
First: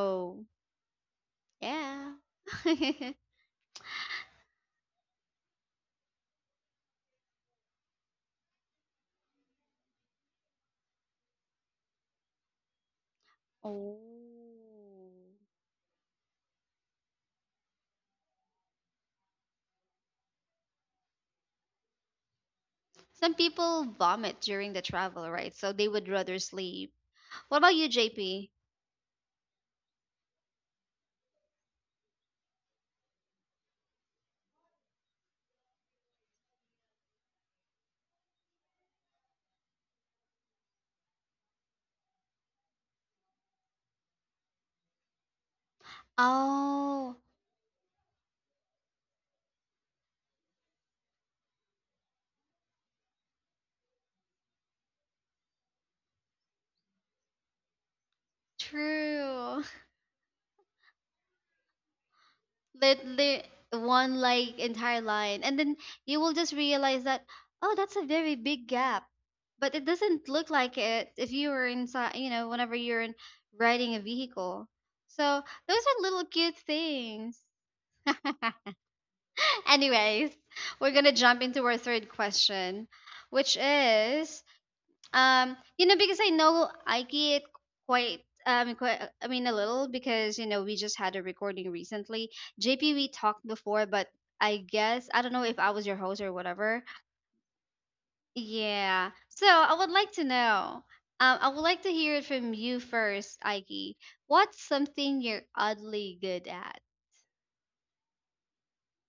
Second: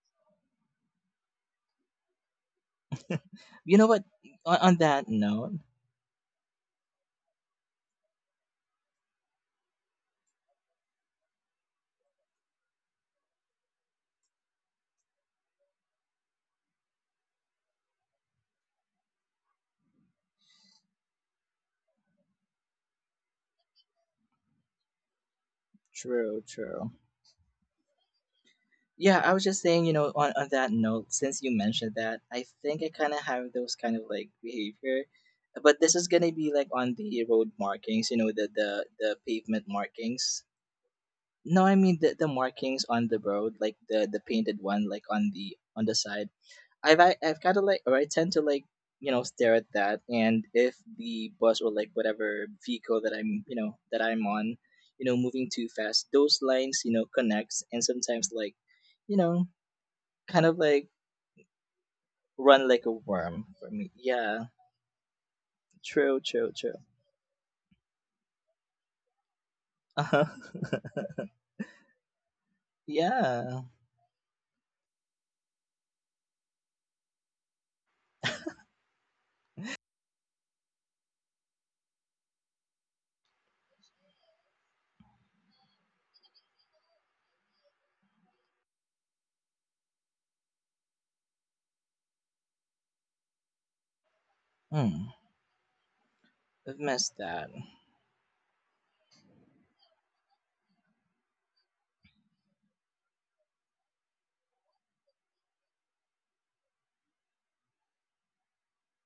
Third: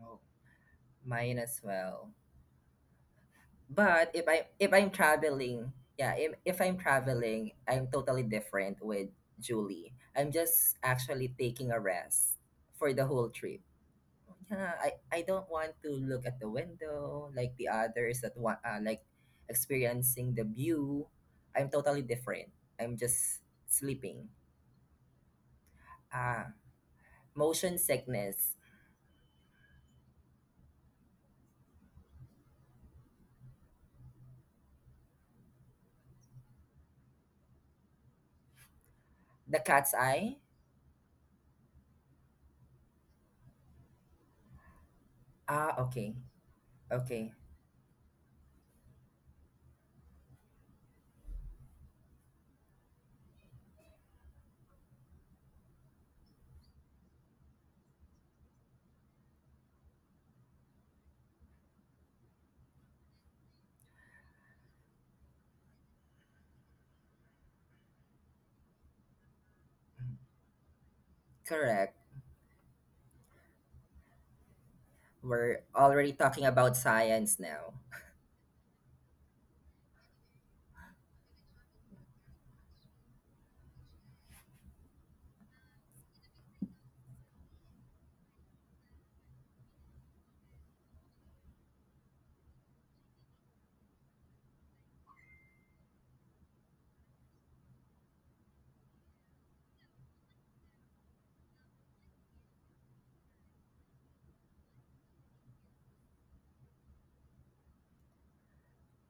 C: Oh, mine as well.
A: yeah.
B: You know what?
C: But if I
B: On,
C: if
B: on
C: I'm
B: that note,
C: traveling, yeah, if, if I'm traveling, I'm totally different with Julie. I'm just actually taking a rest for the whole trip.
A: Oh.
C: Yeah, I, I don't want to look at the window like the others that want, uh, like, experiencing the view. I'm totally different. I'm
A: Some
C: just
A: people
C: sleeping.
A: vomit during the travel, right? So they would rather
B: true,
C: Ah,
B: true.
A: sleep. What
C: motion
A: about you,
C: sickness.
A: J P?
B: Yeah, I was just saying, you know, on, on that note, since you mentioned that, I think I kind of have those kind of like behavior. But this is gonna be like on the road markings, you know, the the, the
C: The
B: pavement
C: cat's eye.
B: markings. No, I mean the, the markings on the road, like the the painted one, like on the
C: Ah,
B: on the
C: okay.
B: side. I've
A: Oh,
B: I-
C: Okay.
B: I've kind of like, or I tend to like you know stare at that, and if the bus or like whatever vehicle that I'm you know that I'm on, you know moving too fast, those lines you know connects, and sometimes like you know
A: true.
B: kind of like run like a
A: Literally
B: worm for me.
A: one
B: Yeah,
A: like entire line. And then you
B: true,
A: will just
B: true, true.
A: realize that, oh, that's a very big gap. But it
B: Uh-huh.
A: doesn't look like it if you were
C: Correct.
A: inside, you know, whenever you're in
B: yeah,
A: riding a vehicle. So
C: We're
A: those are
C: already
A: little
C: talking
A: cute
C: about science
A: things.
C: now.
A: Anyways, we're gonna jump into our third question, which is, um, you know, because I know I get quite, um, quite, I mean, a little because you know we just had a recording recently. J P, we talked before, but I guess
B: mm,
A: I don't know if I was your host or
B: I've
A: whatever.
B: missed that.
A: Yeah. So I would like to know. Um, I would like to hear it from you first, Ike. What's something you're oddly good at?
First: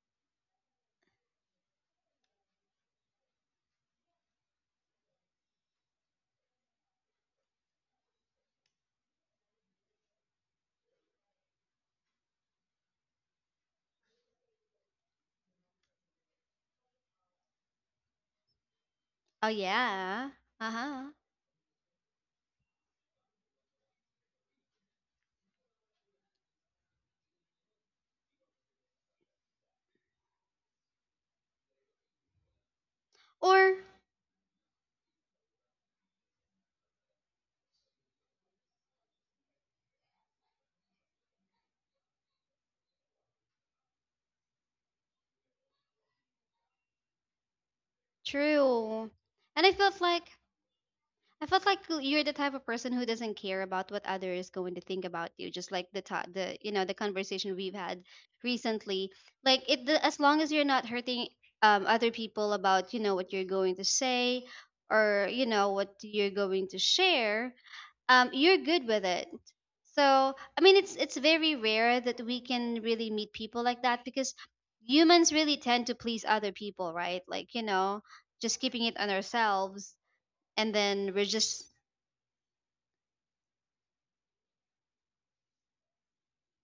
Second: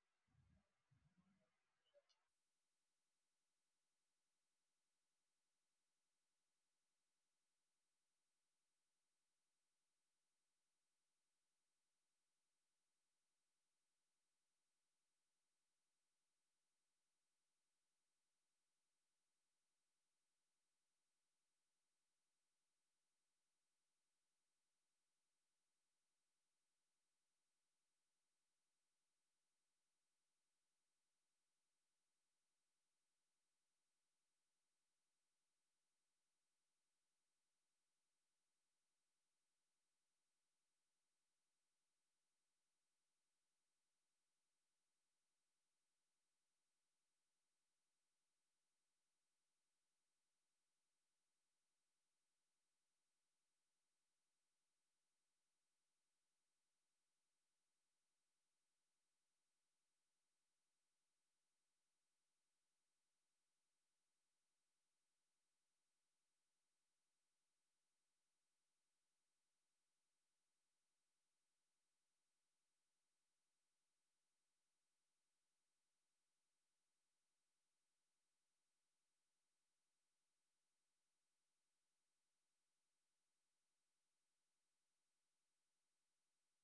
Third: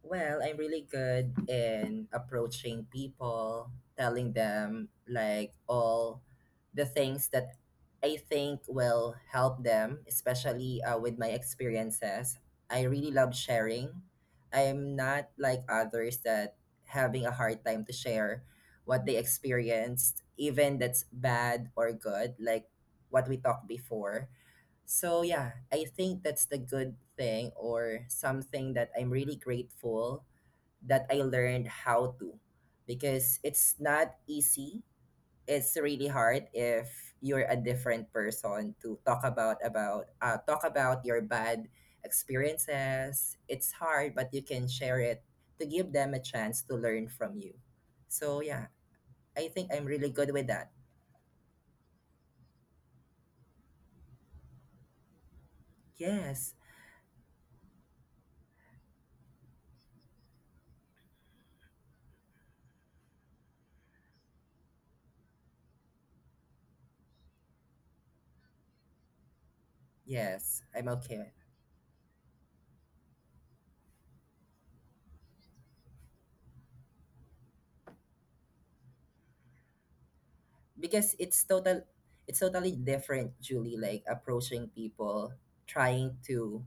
C: Well, I'm really good in approaching people, telling them like all the things that I think will help them, especially uh, with my experiences. I really love sharing. I'm not like others that having a hard time to share what they
A: Oh
C: experienced,
A: yeah.
C: even
A: Uh
C: that's
A: huh.
C: bad or good, like what we talked before. So yeah, I think that's the good thing, or something that I'm really grateful that I learned how to, because it's
A: Or.
C: not easy. It's really hard if you're a different person to talk about about uh, talk about your bad experiences. It's hard, but you can share it to give them a chance to learn from you. So yeah,
A: True.
C: I
A: And
C: think
A: I
C: I'm
A: felt
C: really good
A: like
C: with that.
A: I felt like you're the type of person who doesn't care about what others is going to think about you, just like the ta-
C: Yes.
A: the you know the conversation we've had recently. Like, it, the, as long as you're not hurting um other people about you know what you're going to say or you know what you're going to share, um you're good with it. So,
C: Yes,
A: I mean,
C: I'm
A: it's it's
C: okay.
A: very rare that we can really meet people like that because humans really tend to please other people, right? Like, you know, just keeping it on ourselves and
C: Because
A: then we're
C: it's
A: just.
C: total, it's totally different, Julie. Like approaching people, trying to,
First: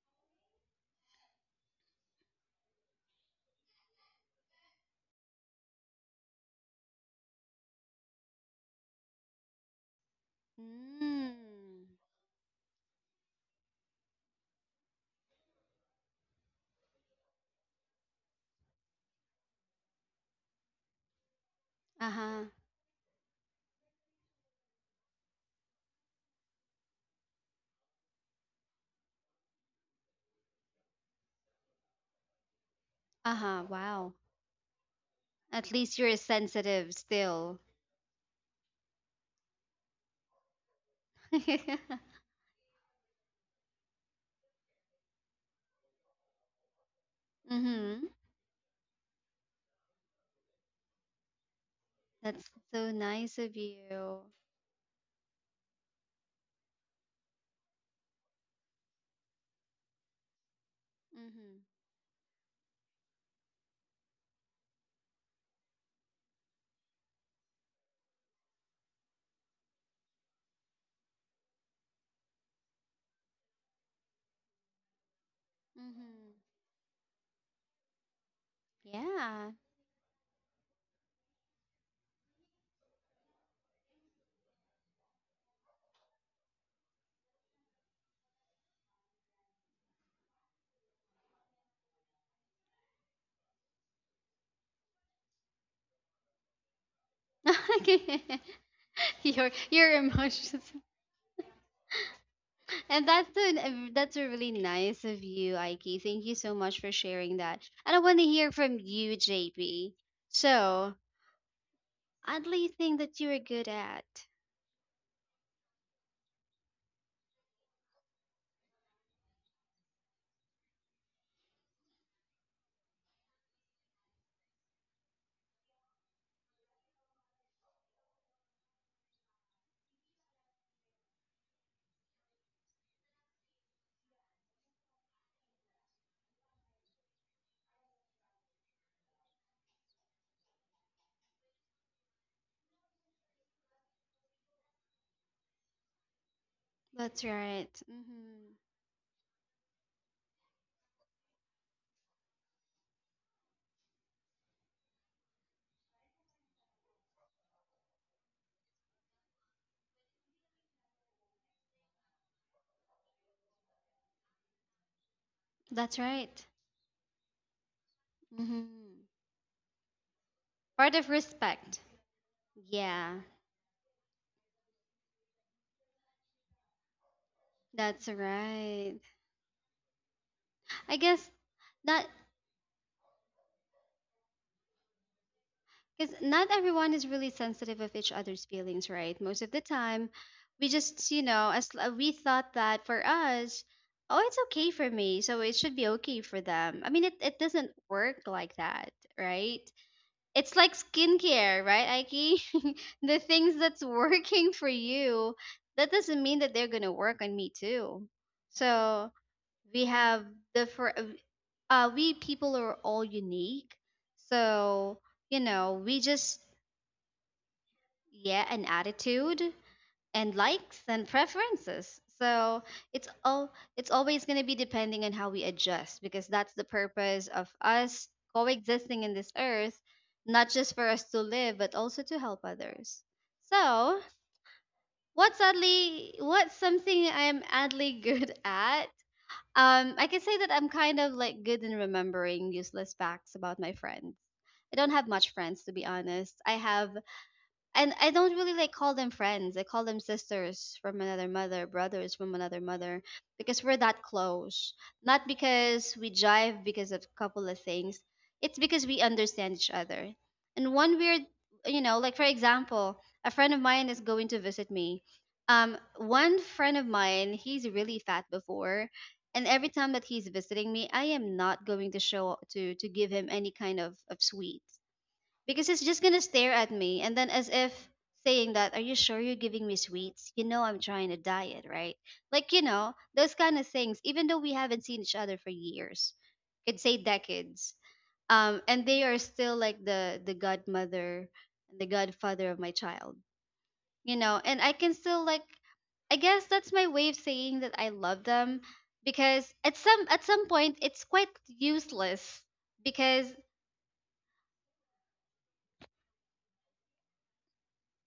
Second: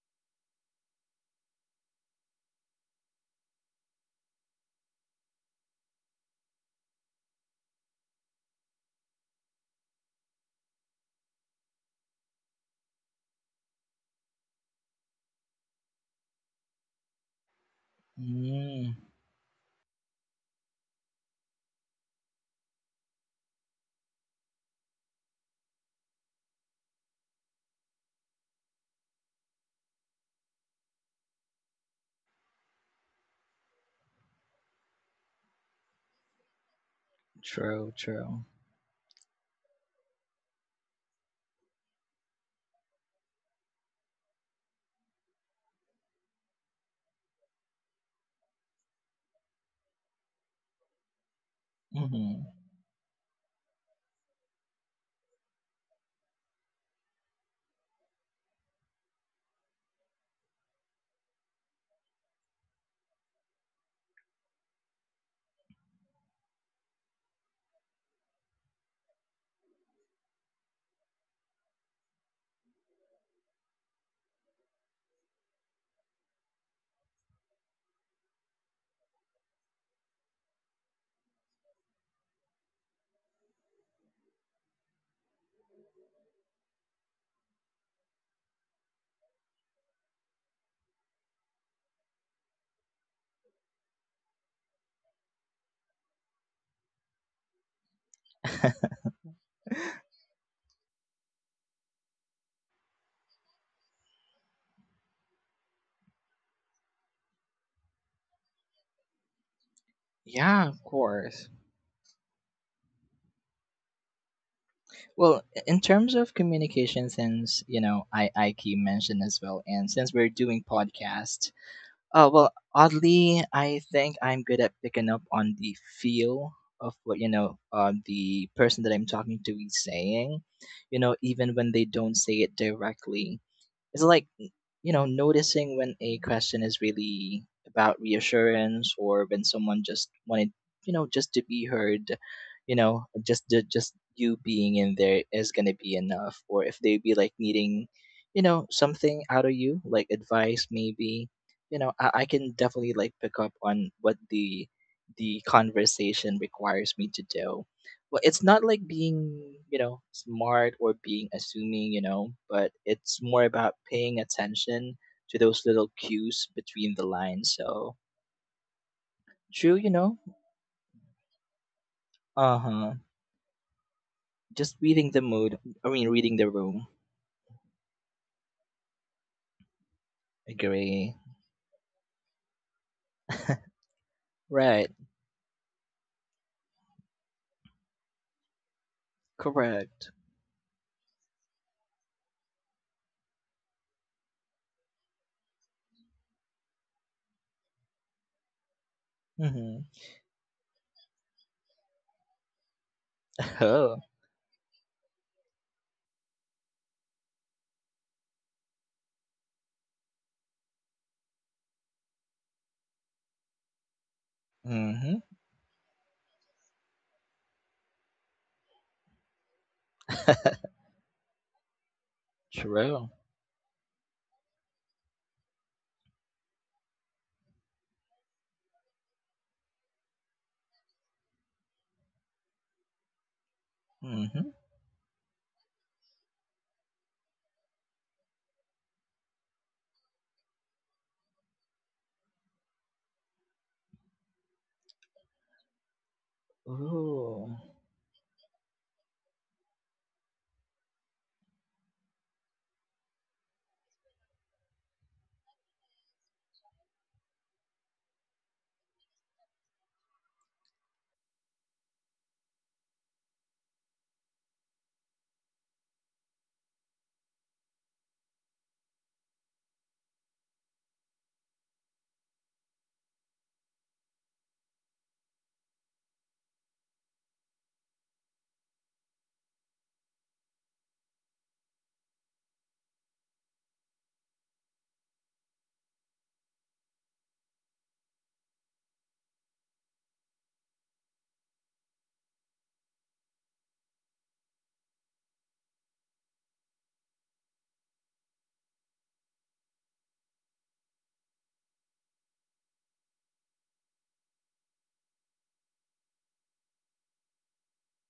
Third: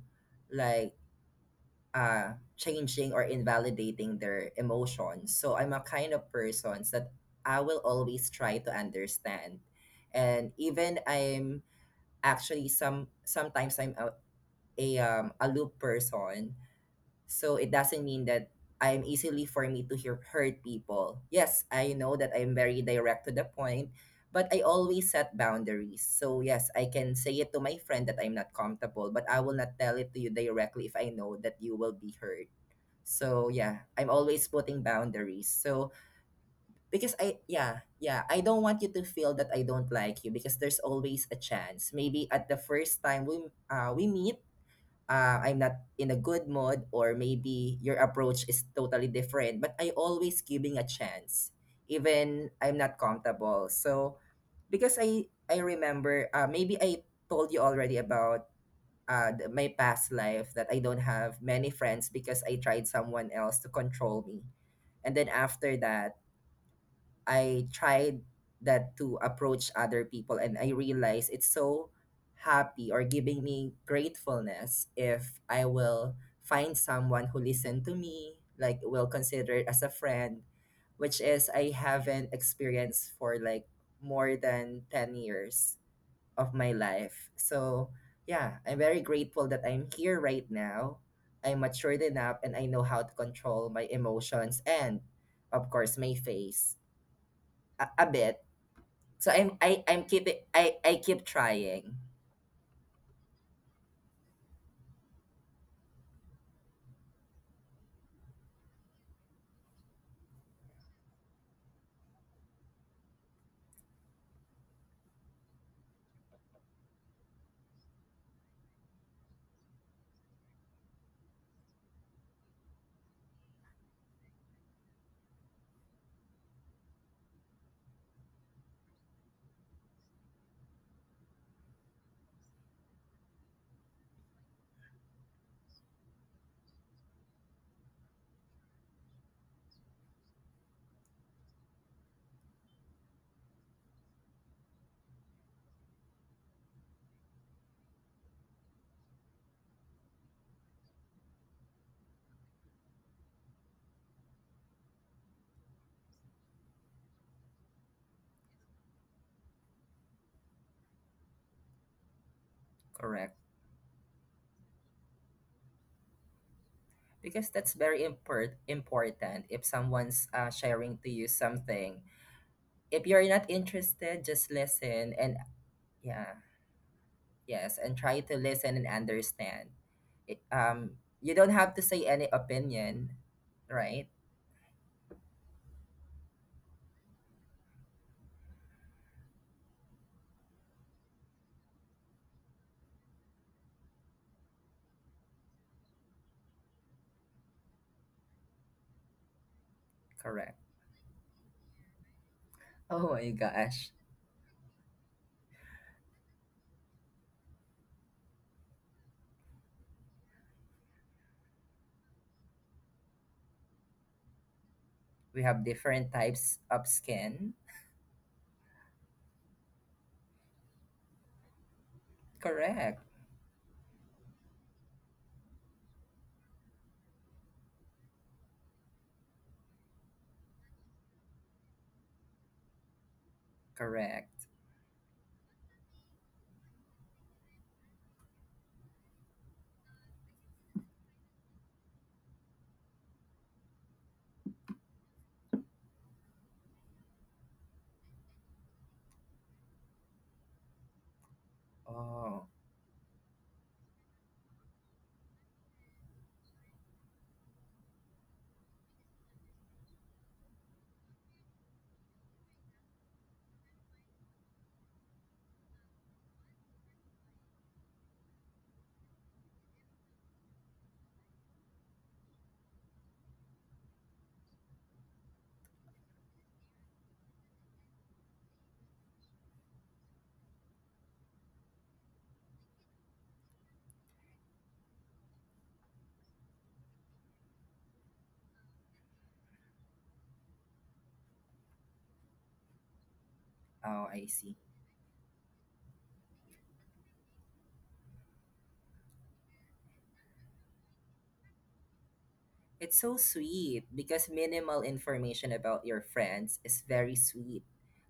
C: like, uh changing or invalidating their emotions. So I'm a kind of person that I will always try to understand, and even I'm
A: Mm.
C: actually some sometimes I'm a, a um a loop person, so it doesn't mean that
B: Mm,
C: I'm easily for me to hear hurt people. Yes, I know that
A: Uh-huh.
C: I'm very direct to the point, but I always set boundaries. So yes, I can say it to my friend that I'm not comfortable, but I will not tell it to you directly if I know that you will be hurt. So
A: Uh-huh.
C: yeah,
A: Wow.
C: I'm always putting boundaries.
A: At
C: So
A: least you're sensitive
C: because I,
A: still.
C: yeah,
B: true,
C: yeah,
B: true.
C: I don't want you to feel that I don't like you, because there's always a chance. Maybe at the first time we uh we meet, uh, I'm not in a good mood or maybe your
A: Mhm.
C: approach is totally different, but I always giving a chance
A: That's
B: Hmm.
C: even I'm
A: so
C: not
A: nice of
C: comfortable. So
A: you.
C: because I I remember, uh, maybe I told you already about uh, the, my past life that I don't have
A: Mhm.
C: many friends because I tried someone else to control me. And then after that, I tried that to approach other people and I realized it's so happy or giving me gratefulness if I will
A: Mhm.
C: find someone who listen to me, like will
A: Yeah.
C: consider it as a friend, which is I haven't experienced for like more than ten years of my life. So yeah, I'm very grateful that I'm here right now. I'm matured enough and I know how to control my emotions and of course my face, a, a bit. So
A: you
C: I'm I
A: Your
C: I'm
A: you're
C: keeping I I keep trying.
A: And that's a, that's a really nice of you, Ike. Thank you so much for sharing that. And I want to hear from you, J P.
B: Yeah, of
A: So,
B: course.
A: oddly thing that you are good at.
B: Well, in terms of communication, since you know, I I keep mentioned as well, and since we're doing podcast, uh, well, oddly, I think I'm good at picking up on the feel of what, you know, uh, the person that I'm talking to is saying, you know, even when they don't say it directly, it's like you know noticing when a question is really about reassurance, or when someone just wanted, you know just to be heard, you know just the, just you being in there is going to be enough, or if they be
A: That's
B: like
A: right.
B: needing you
A: Hmm.
B: know something out of you like advice maybe. You know i, I can definitely like pick up on what the the conversation requires me to do. Well, it's not like being, you know, smart or being assuming, you know, but it's
C: Correct?
B: more about paying attention to those little
A: That's
B: cues
A: right.
B: between the
C: Because
B: lines.
C: that's
B: So
C: very import
A: Hmm.
C: important. If
B: true, you know.
C: someone's uh, sharing
A: Part
C: to
A: of
C: you
A: respect.
C: something,
B: Uh huh.
C: if
A: Yeah,
C: you're not interested, just
B: Just reading
C: listen,
B: the
C: and
B: mood. I mean,
C: yeah,
B: reading the room.
C: yes, and
A: that's
C: try to listen and
A: right.
C: understand. It, um,
A: I
B: Agree.
A: guess
C: you don't have to say
A: not.
C: any opinion, right?
B: Right.
A: Because not everyone is really sensitive of each other's feelings, right? Most of the
B: Correct.
A: time we just, you know as, uh, we thought that for us. Oh, it's okay for me, so it should be okay for them. I mean, it, it doesn't work like that, right?
B: Mhm.
A: It's
C: Correct.
A: like skincare, right, Aiki?
C: Oh
A: The
C: my
A: things that's
C: gosh,
B: Oh.
A: working for you, that doesn't mean that they're gonna work on me too. So we have different uh we people are all unique. So
B: Mhm.
A: you
C: we have
A: know we
C: different
A: just,
C: types of skin.
A: yeah, and attitude and likes and preferences. So
C: Correct.
B: True.
A: it's all it's always going to be depending on how we adjust, because that's the purpose of us coexisting in this earth, not just for us to live but also to help others. So
C: Correct.
B: Mhm.
A: what's oddly what's something I'm oddly good at? um I can say that I'm kind of like good in remembering useless facts about my friends. I don't have much friends, to be honest. I have,
B: Ooh.
A: and I don't really like call them friends. I call them sisters from another mother, brothers from
C: Oh,
A: another mother, because we're that close. Not because we jive because of a couple of things. It's because we understand each other. And one weird, you know, like, for example, a friend of mine is going to visit me. Um, one friend of mine, he's really fat before, and every time that he's visiting me, I am not going to show to to give him any kind of of sweet because he's just gonna stare at me and then as if saying that are you sure you're giving me sweets, you know I'm trying to diet, right? Like, you know those kind of things, even though we haven't seen each other for years, could say decades. Um and they are still like the the godmother and the godfather of my child.
C: oh,
A: You
C: I
A: know,
C: see.
A: and I can still like, I guess that's my way of saying that I love them, because at some at some point it's quite useless.
C: It's so
A: Because
C: sweet because minimal information about your friends is very sweet.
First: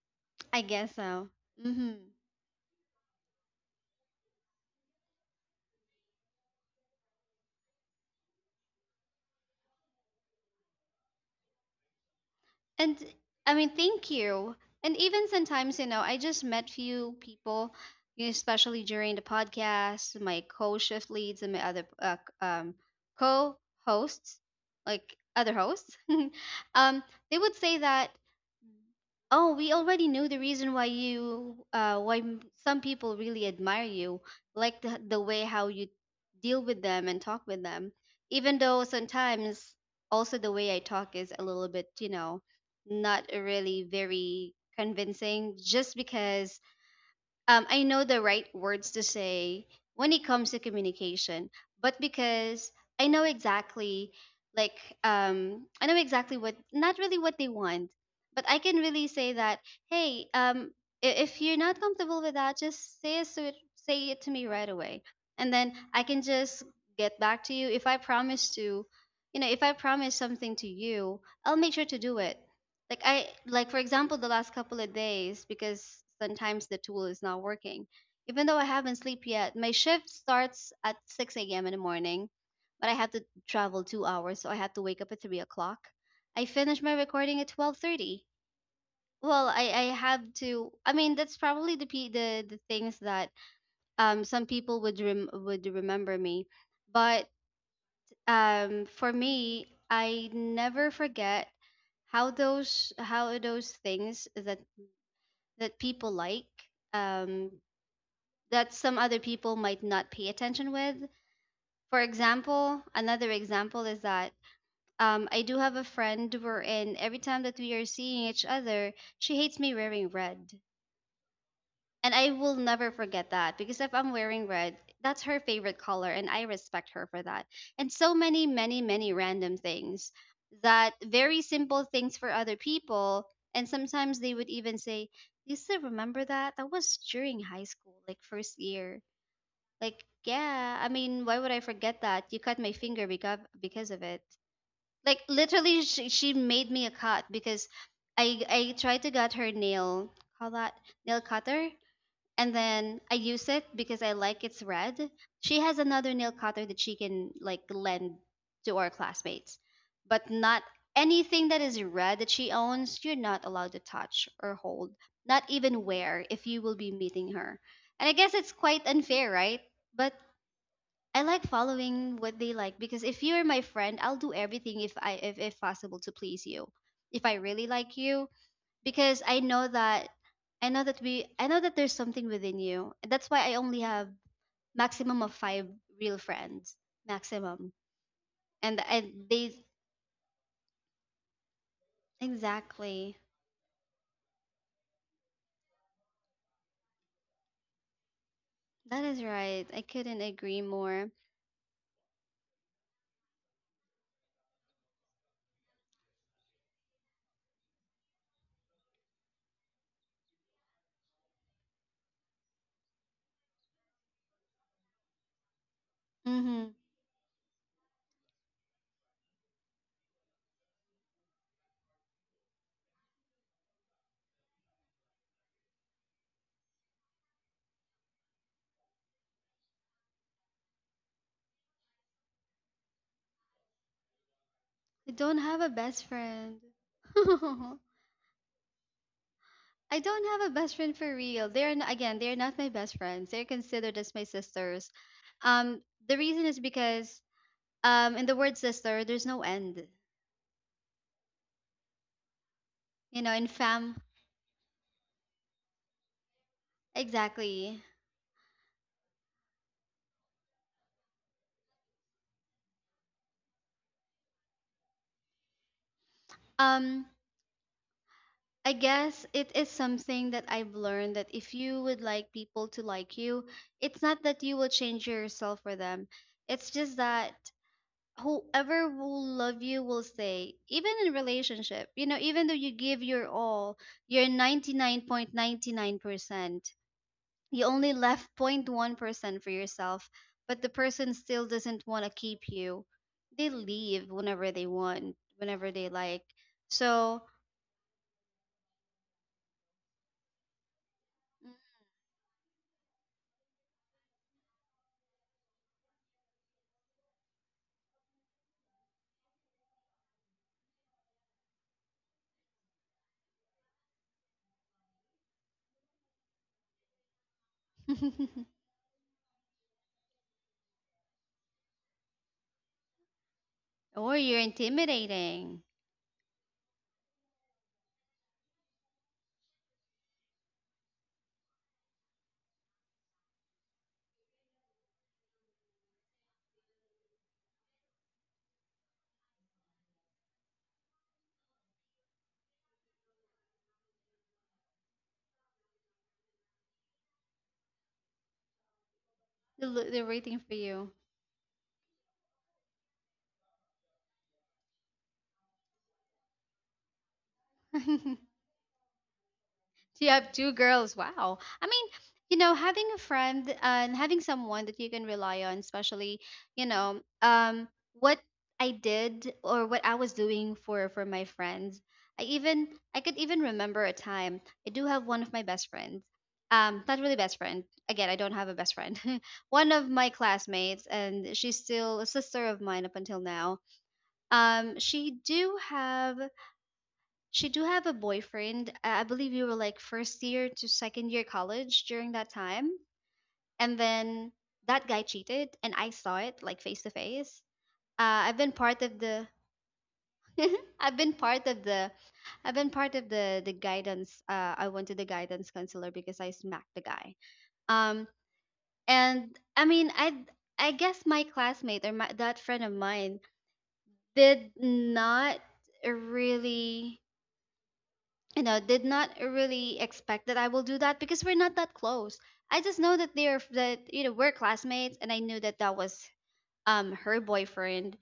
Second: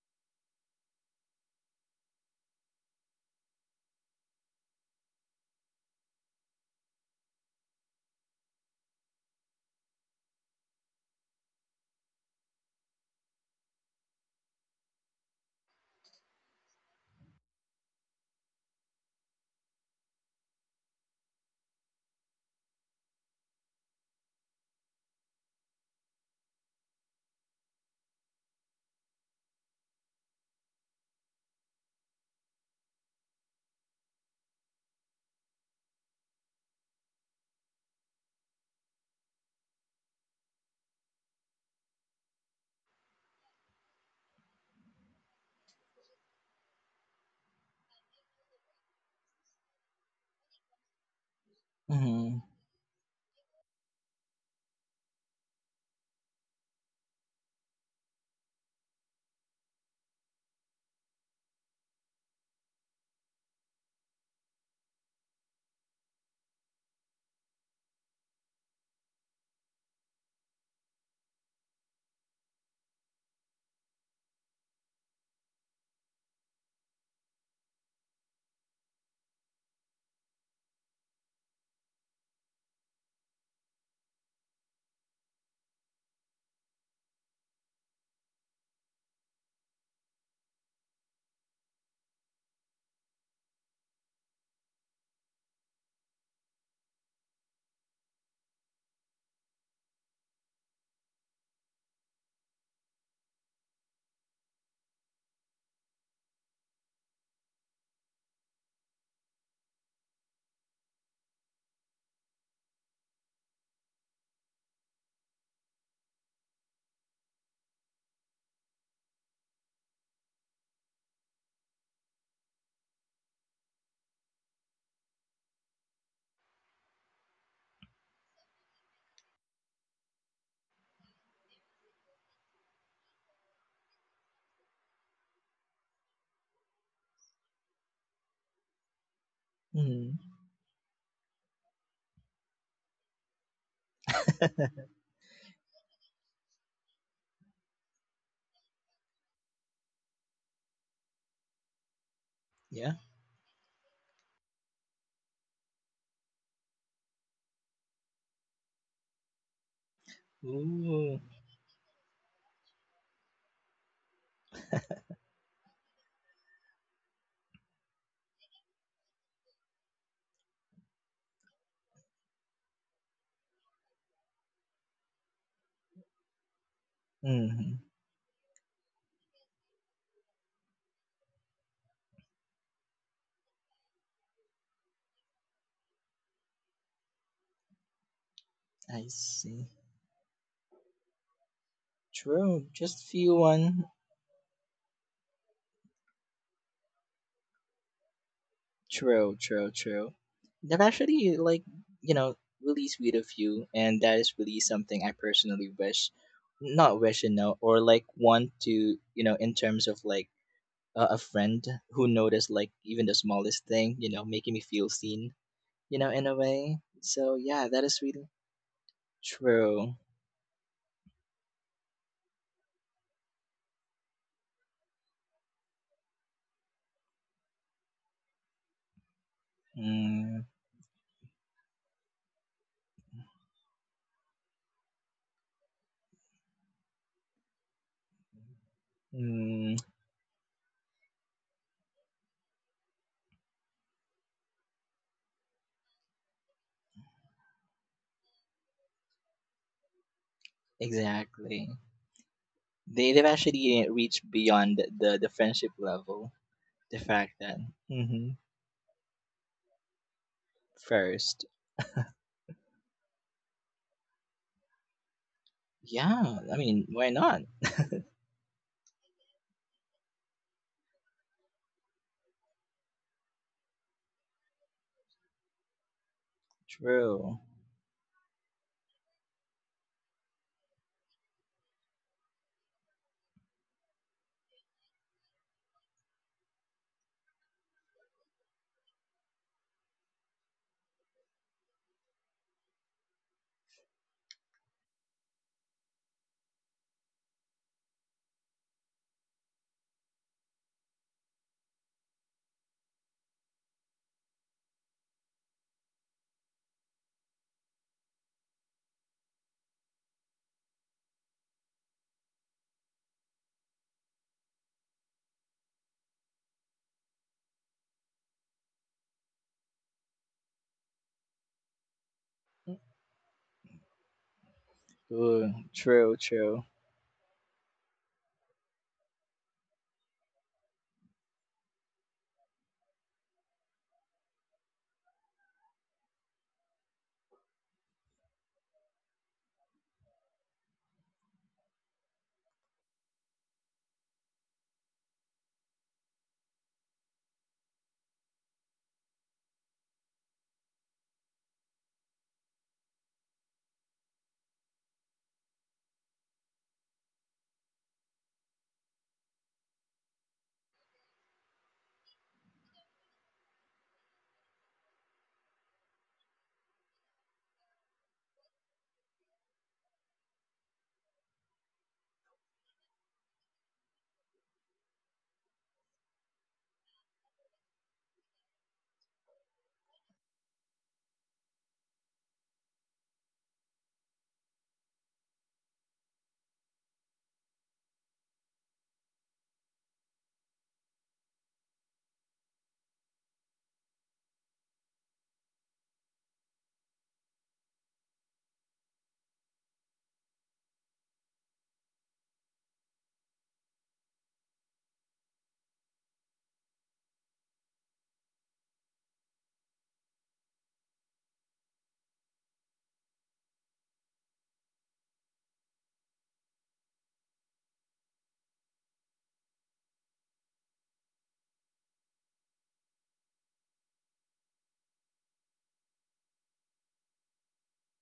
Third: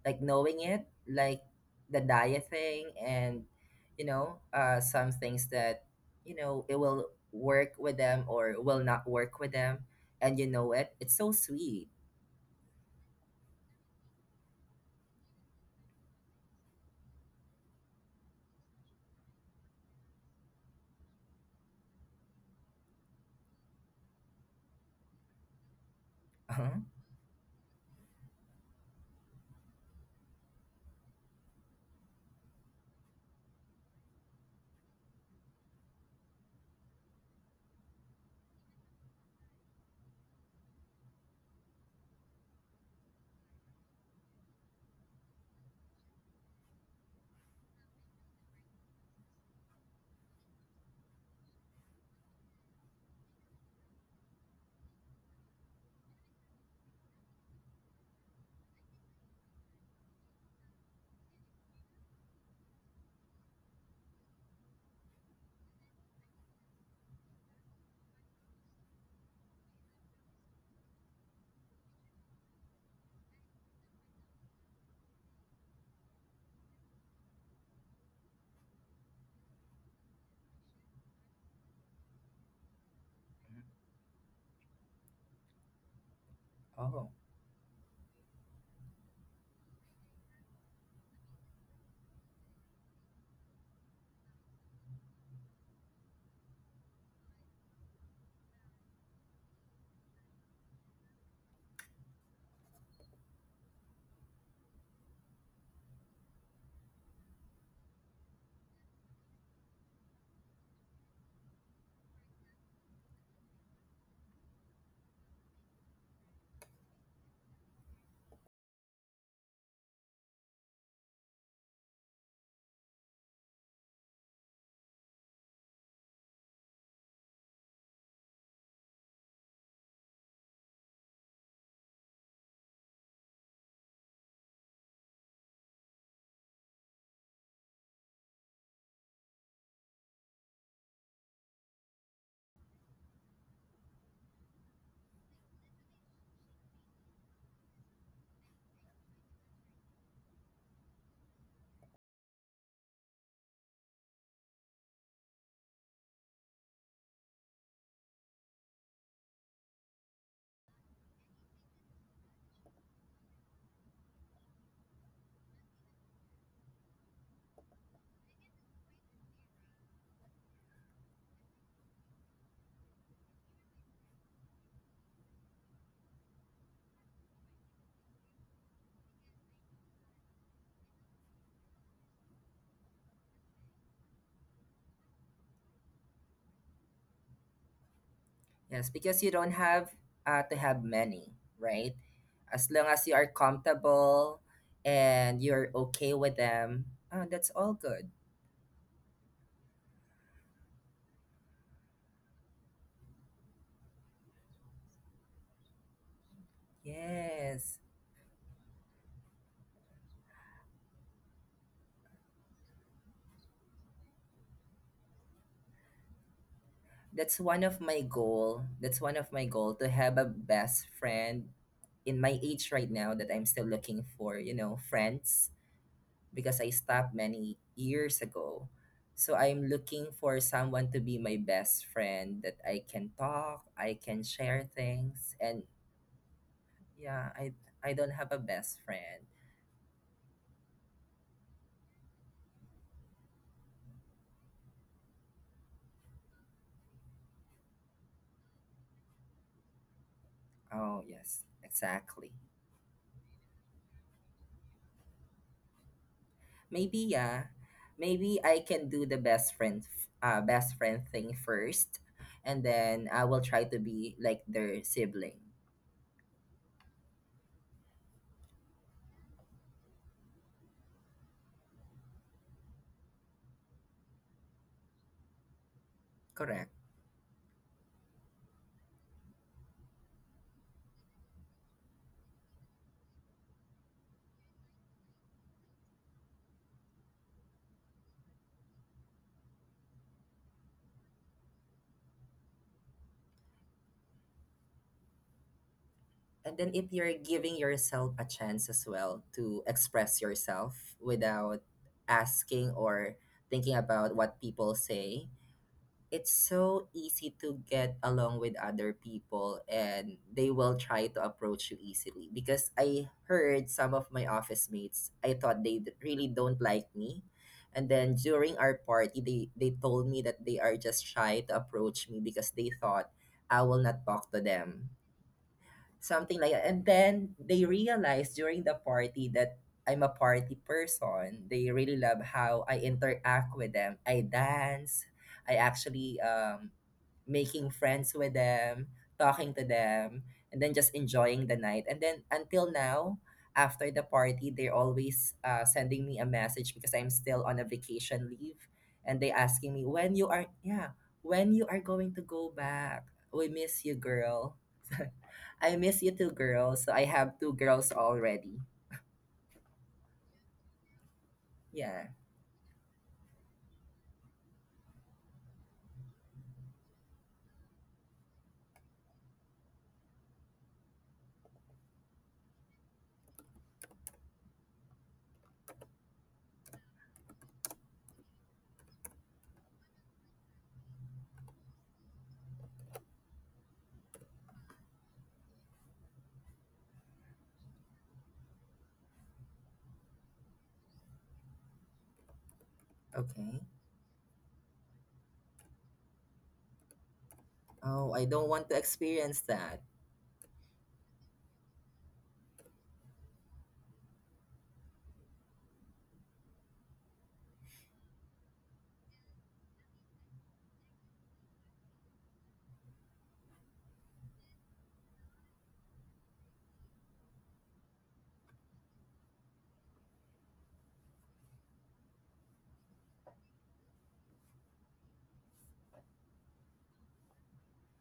C: Like knowing
A: I
C: it,
A: guess so.
C: like
A: Hmm.
C: the diet thing, and you know, uh, some things that you know it will work with them or will not work with them, and you know it. It's so sweet.
A: And I mean, thank you. And even sometimes, you know, I just met few people, you- know, especially during the podcast, my co-shift leads and my other uh, c- um, co-hosts, like other hosts.
C: Uh-huh.
A: um, they would say that, oh, we already knew the reason why you, uh, why m- some people really admire you, like the, the way how you deal with them and talk with them. Even though sometimes also the way I talk is a little bit, you know, not really very convincing, just because um, I know the right words to say when it comes to communication. But
B: Mhm.
A: because I know exactly, like, um, I know exactly what, not really what they want, but I can really say that, hey, um, i- if you're not comfortable with that, just say it. So it, say it to me right away, and then I can just get back to you. If I promise to, you know, if I promise something to you, I'll make sure to do it. Like i like for example, the last couple of days, because sometimes the tool is not working. Even though I haven't slept yet, my shift starts at six a m in the morning, but I have to travel two hours, so I have to wake up at three o'clock. I finish my
C: Oh.
A: recording at twelve thirty. Well, I I have to I mean, that's probably the pe- the, the things that um some people would rem- would remember me. But um for me, I never forget how those how those things that that people like, um that some other people might not pay attention with. For example, another example is that um, I do have a friend wherein every time that we are seeing each other, she hates me wearing red. And I will never forget that, because if I'm wearing red, that's her favorite color and I respect her for that. And so many, many, many random things that very simple things for other people. And sometimes they would even say, Lisa, remember that? That was during high school, like first year. Like,
B: Mhm.
A: yeah, I mean, why would I forget that? You cut my finger because, because of it. Like, literally, she, she made me a cut because I, I tried to get her nail, call that nail cutter, and
B: Yeah.
A: then I use it because I like it's red. She has another nail cutter that she can like lend to our classmates, but not
B: Ooh.
A: anything that is red that she owns. You're not allowed to touch or hold, not even wear if you will be meeting her. And I guess it's quite unfair, right? But I like following what they like, because if you're my friend, I'll do everything if I if, if possible to please you. If I really
B: Mhm.
A: like you, because I know that I know that we I know that there's something within you. That's why I only have maximum of five real friends. Maximum. And
C: Yes,
B: I
A: I
C: because you
A: they.
C: don't
B: see.
C: have, uh, to have many, right?
B: True.
C: As long
B: Just
C: as
A: Exactly.
C: you are
B: few one.
C: comfortable and you're okay with them, uh, that's all good.
A: That is
B: True,
A: right.
B: true,
A: I
B: true.
A: couldn't agree
B: That
A: more.
B: actually, like, you know, really sweet of you, and that is really something I personally wish, not wish, you know,
C: Yes.
B: or like want to, you know, in terms of like a a friend who noticed like even the smallest thing, you know, making me feel seen, you know, in a
A: Mm-hmm.
B: way. So
C: That's one
B: yeah,
C: of
B: that is
C: my
B: really
C: goal. That's one of my goal to
B: true.
C: have a best friend in my age right now that I'm still looking for, you know, friends, because I stopped many years ago. So I'm looking for
B: Mm,
C: someone to be my best friend that I can talk, I can share
A: I
C: things,
A: don't have
C: and
A: a best friend.
C: yeah, I I don't have a best friend.
B: mm,
A: I don't have a best friend for real. They're n- again, they're not my best friends. They're considered as my sisters. Um, the reason is because um, in the word sister, there's no end.
C: Oh, yes,
B: exactly.
C: exactly.
B: They
A: You
B: they've
A: know, in
B: actually eh,
A: fam,
B: reached beyond the the friendship level.
C: Maybe
B: The fact
C: yeah.
B: that,
A: exactly.
B: mm-hmm,
C: Maybe I can do the best friend f- uh best friend thing
B: first.
C: first, and then I will try to be like their sibling.
B: Yeah, I mean,
A: Um,
B: why not?
A: I guess it is something that I've learned that if you would like people to like you, it's not that you will change yourself for them.
C: Correct.
A: It's just that
B: True.
A: whoever will love you will stay, even in relationship. You know, even though you give your all, you're ninety-nine point nine nine percent. You only left point one percent for yourself, but the person still doesn't want to keep you. They leave whenever they want, whenever they like.
C: And then if you're
A: So.
C: giving yourself a chance as well to express yourself without asking or thinking about what people say, it's so easy to get along with other people, and they will try to approach you easily because I heard some of my office mates, I thought they d- really don't like me, and then during our party they they told me that they are just shy to approach me because they thought I will not
A: Or
C: talk to
A: you're
C: them,
B: Ooh,
A: intimidating.
B: true,
C: something like
B: true.
C: that. And then they realized during the party that I'm a party person. They really love how I interact with them. I dance. I actually um, making friends with them, talking to them, and then just enjoying the night. And then until now, after the party, they're always uh, sending me a message because I'm still on a vacation leave, and they
A: They're,
C: asking
A: lo-
C: me,
A: they're
C: when you
A: waiting
C: are
A: for you.
C: yeah, when you are going to go back. We miss you, girl. I miss you two girls. So I have two girls already.
A: So you have two girls. Wow. I mean,
C: Yeah.
A: you know, having a friend uh, and having someone that you can rely on, especially, you know, um, what I did or what I was doing for for my friends. I even I could even remember a time. I do have one of my best friends. Um, not really best friend. Again, I don't have a best friend. One of my classmates, and she's still a sister of mine up until now. Um, she do have she do have a boyfriend. I I believe you were like first year to second year college during that time,
C: Okay.
A: and then that guy cheated, and I saw it like face to face.
C: Oh, I
A: Uh, I've
C: don't
A: been
C: want to
A: part of the
C: experience that.
A: I've been part of the I've been part of the the guidance. Uh, I went to the guidance counselor because I smacked the guy. Um, and I mean, I I guess my classmate or my, that friend of mine did not really. you know did not really expect that I will do that, because we're not that close. I just know that they're that you know we're classmates, and I knew that that was um her boyfriend,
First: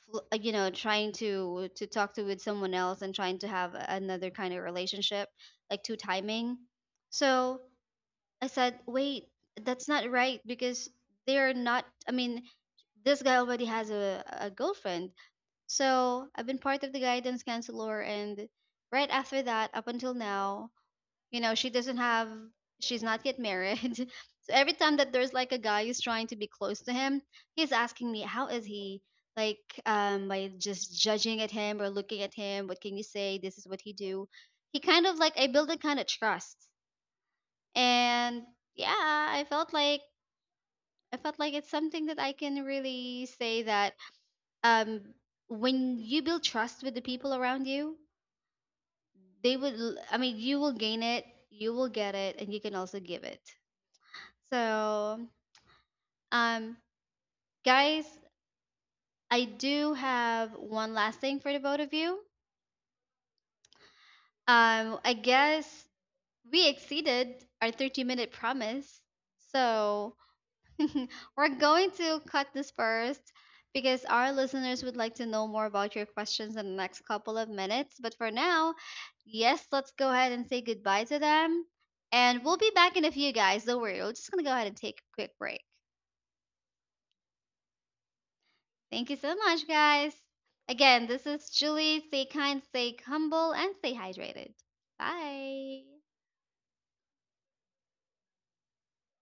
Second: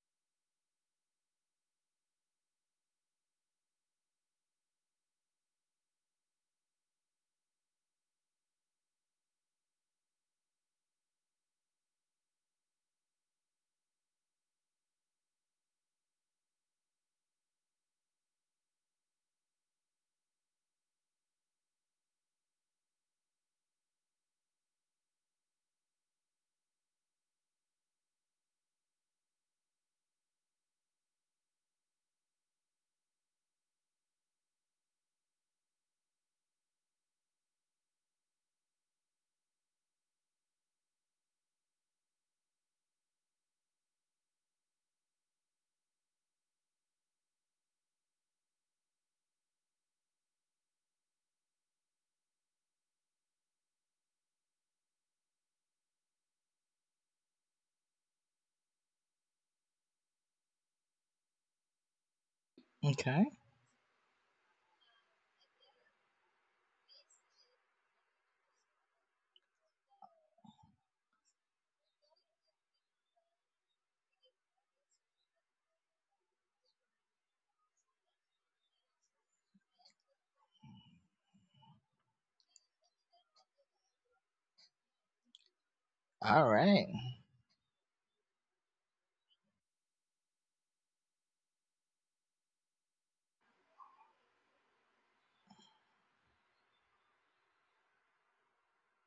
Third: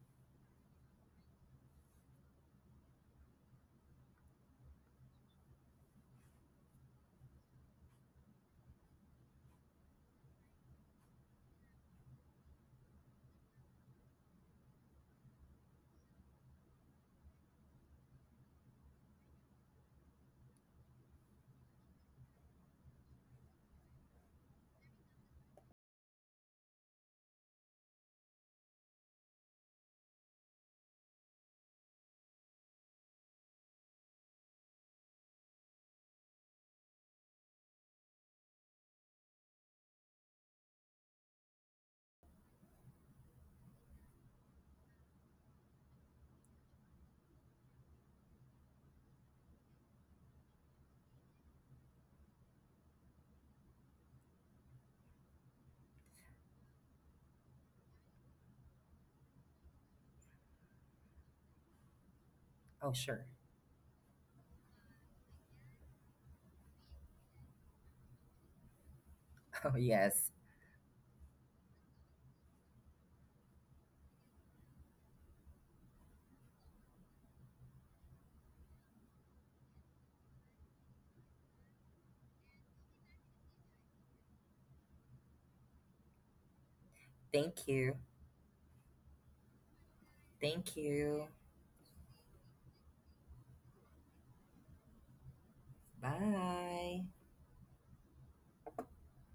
A: fl- uh, you know, trying to to talk to with someone else and trying to have another kind of relationship, like two timing. So I said, wait, that's not right, because they're not. I mean, this guy already has a, a girlfriend. So I've been part of the guidance counselor, and right after that, up until now, you know she doesn't have. She's not yet married. So every time that there's like a guy who's trying to be close to him, he's asking me, how is he? Like, um by just judging at him or looking at him, what can you say, this is what he do. He kind of like I build a kind of trust. And yeah, i felt like i felt like it's something that I can really say that, um when you build trust with the people around you, they would l- I mean you will gain it, you will get it, and you can also give it. So, um, guys, I do have one last thing for the both of you.
C: Oh, sure.
B: Okay.
A: Um, I guess we exceeded our thirty minute promise.
C: Oh,
A: So,
C: yes.
A: we're going to cut this first because our listeners would like to know more about your questions in the next couple of minutes. But for now, yes, let's go ahead and say goodbye to them. And we'll be back in a few, guys. Don't worry. We're just going to go ahead and take a quick break.
B: All right.
C: Thank you.
A: Thank you so much, guys.
C: Thank
A: Again,
C: you.
A: this is Julie. Stay kind, stay humble, and stay hydrated. Bye.
C: Bye.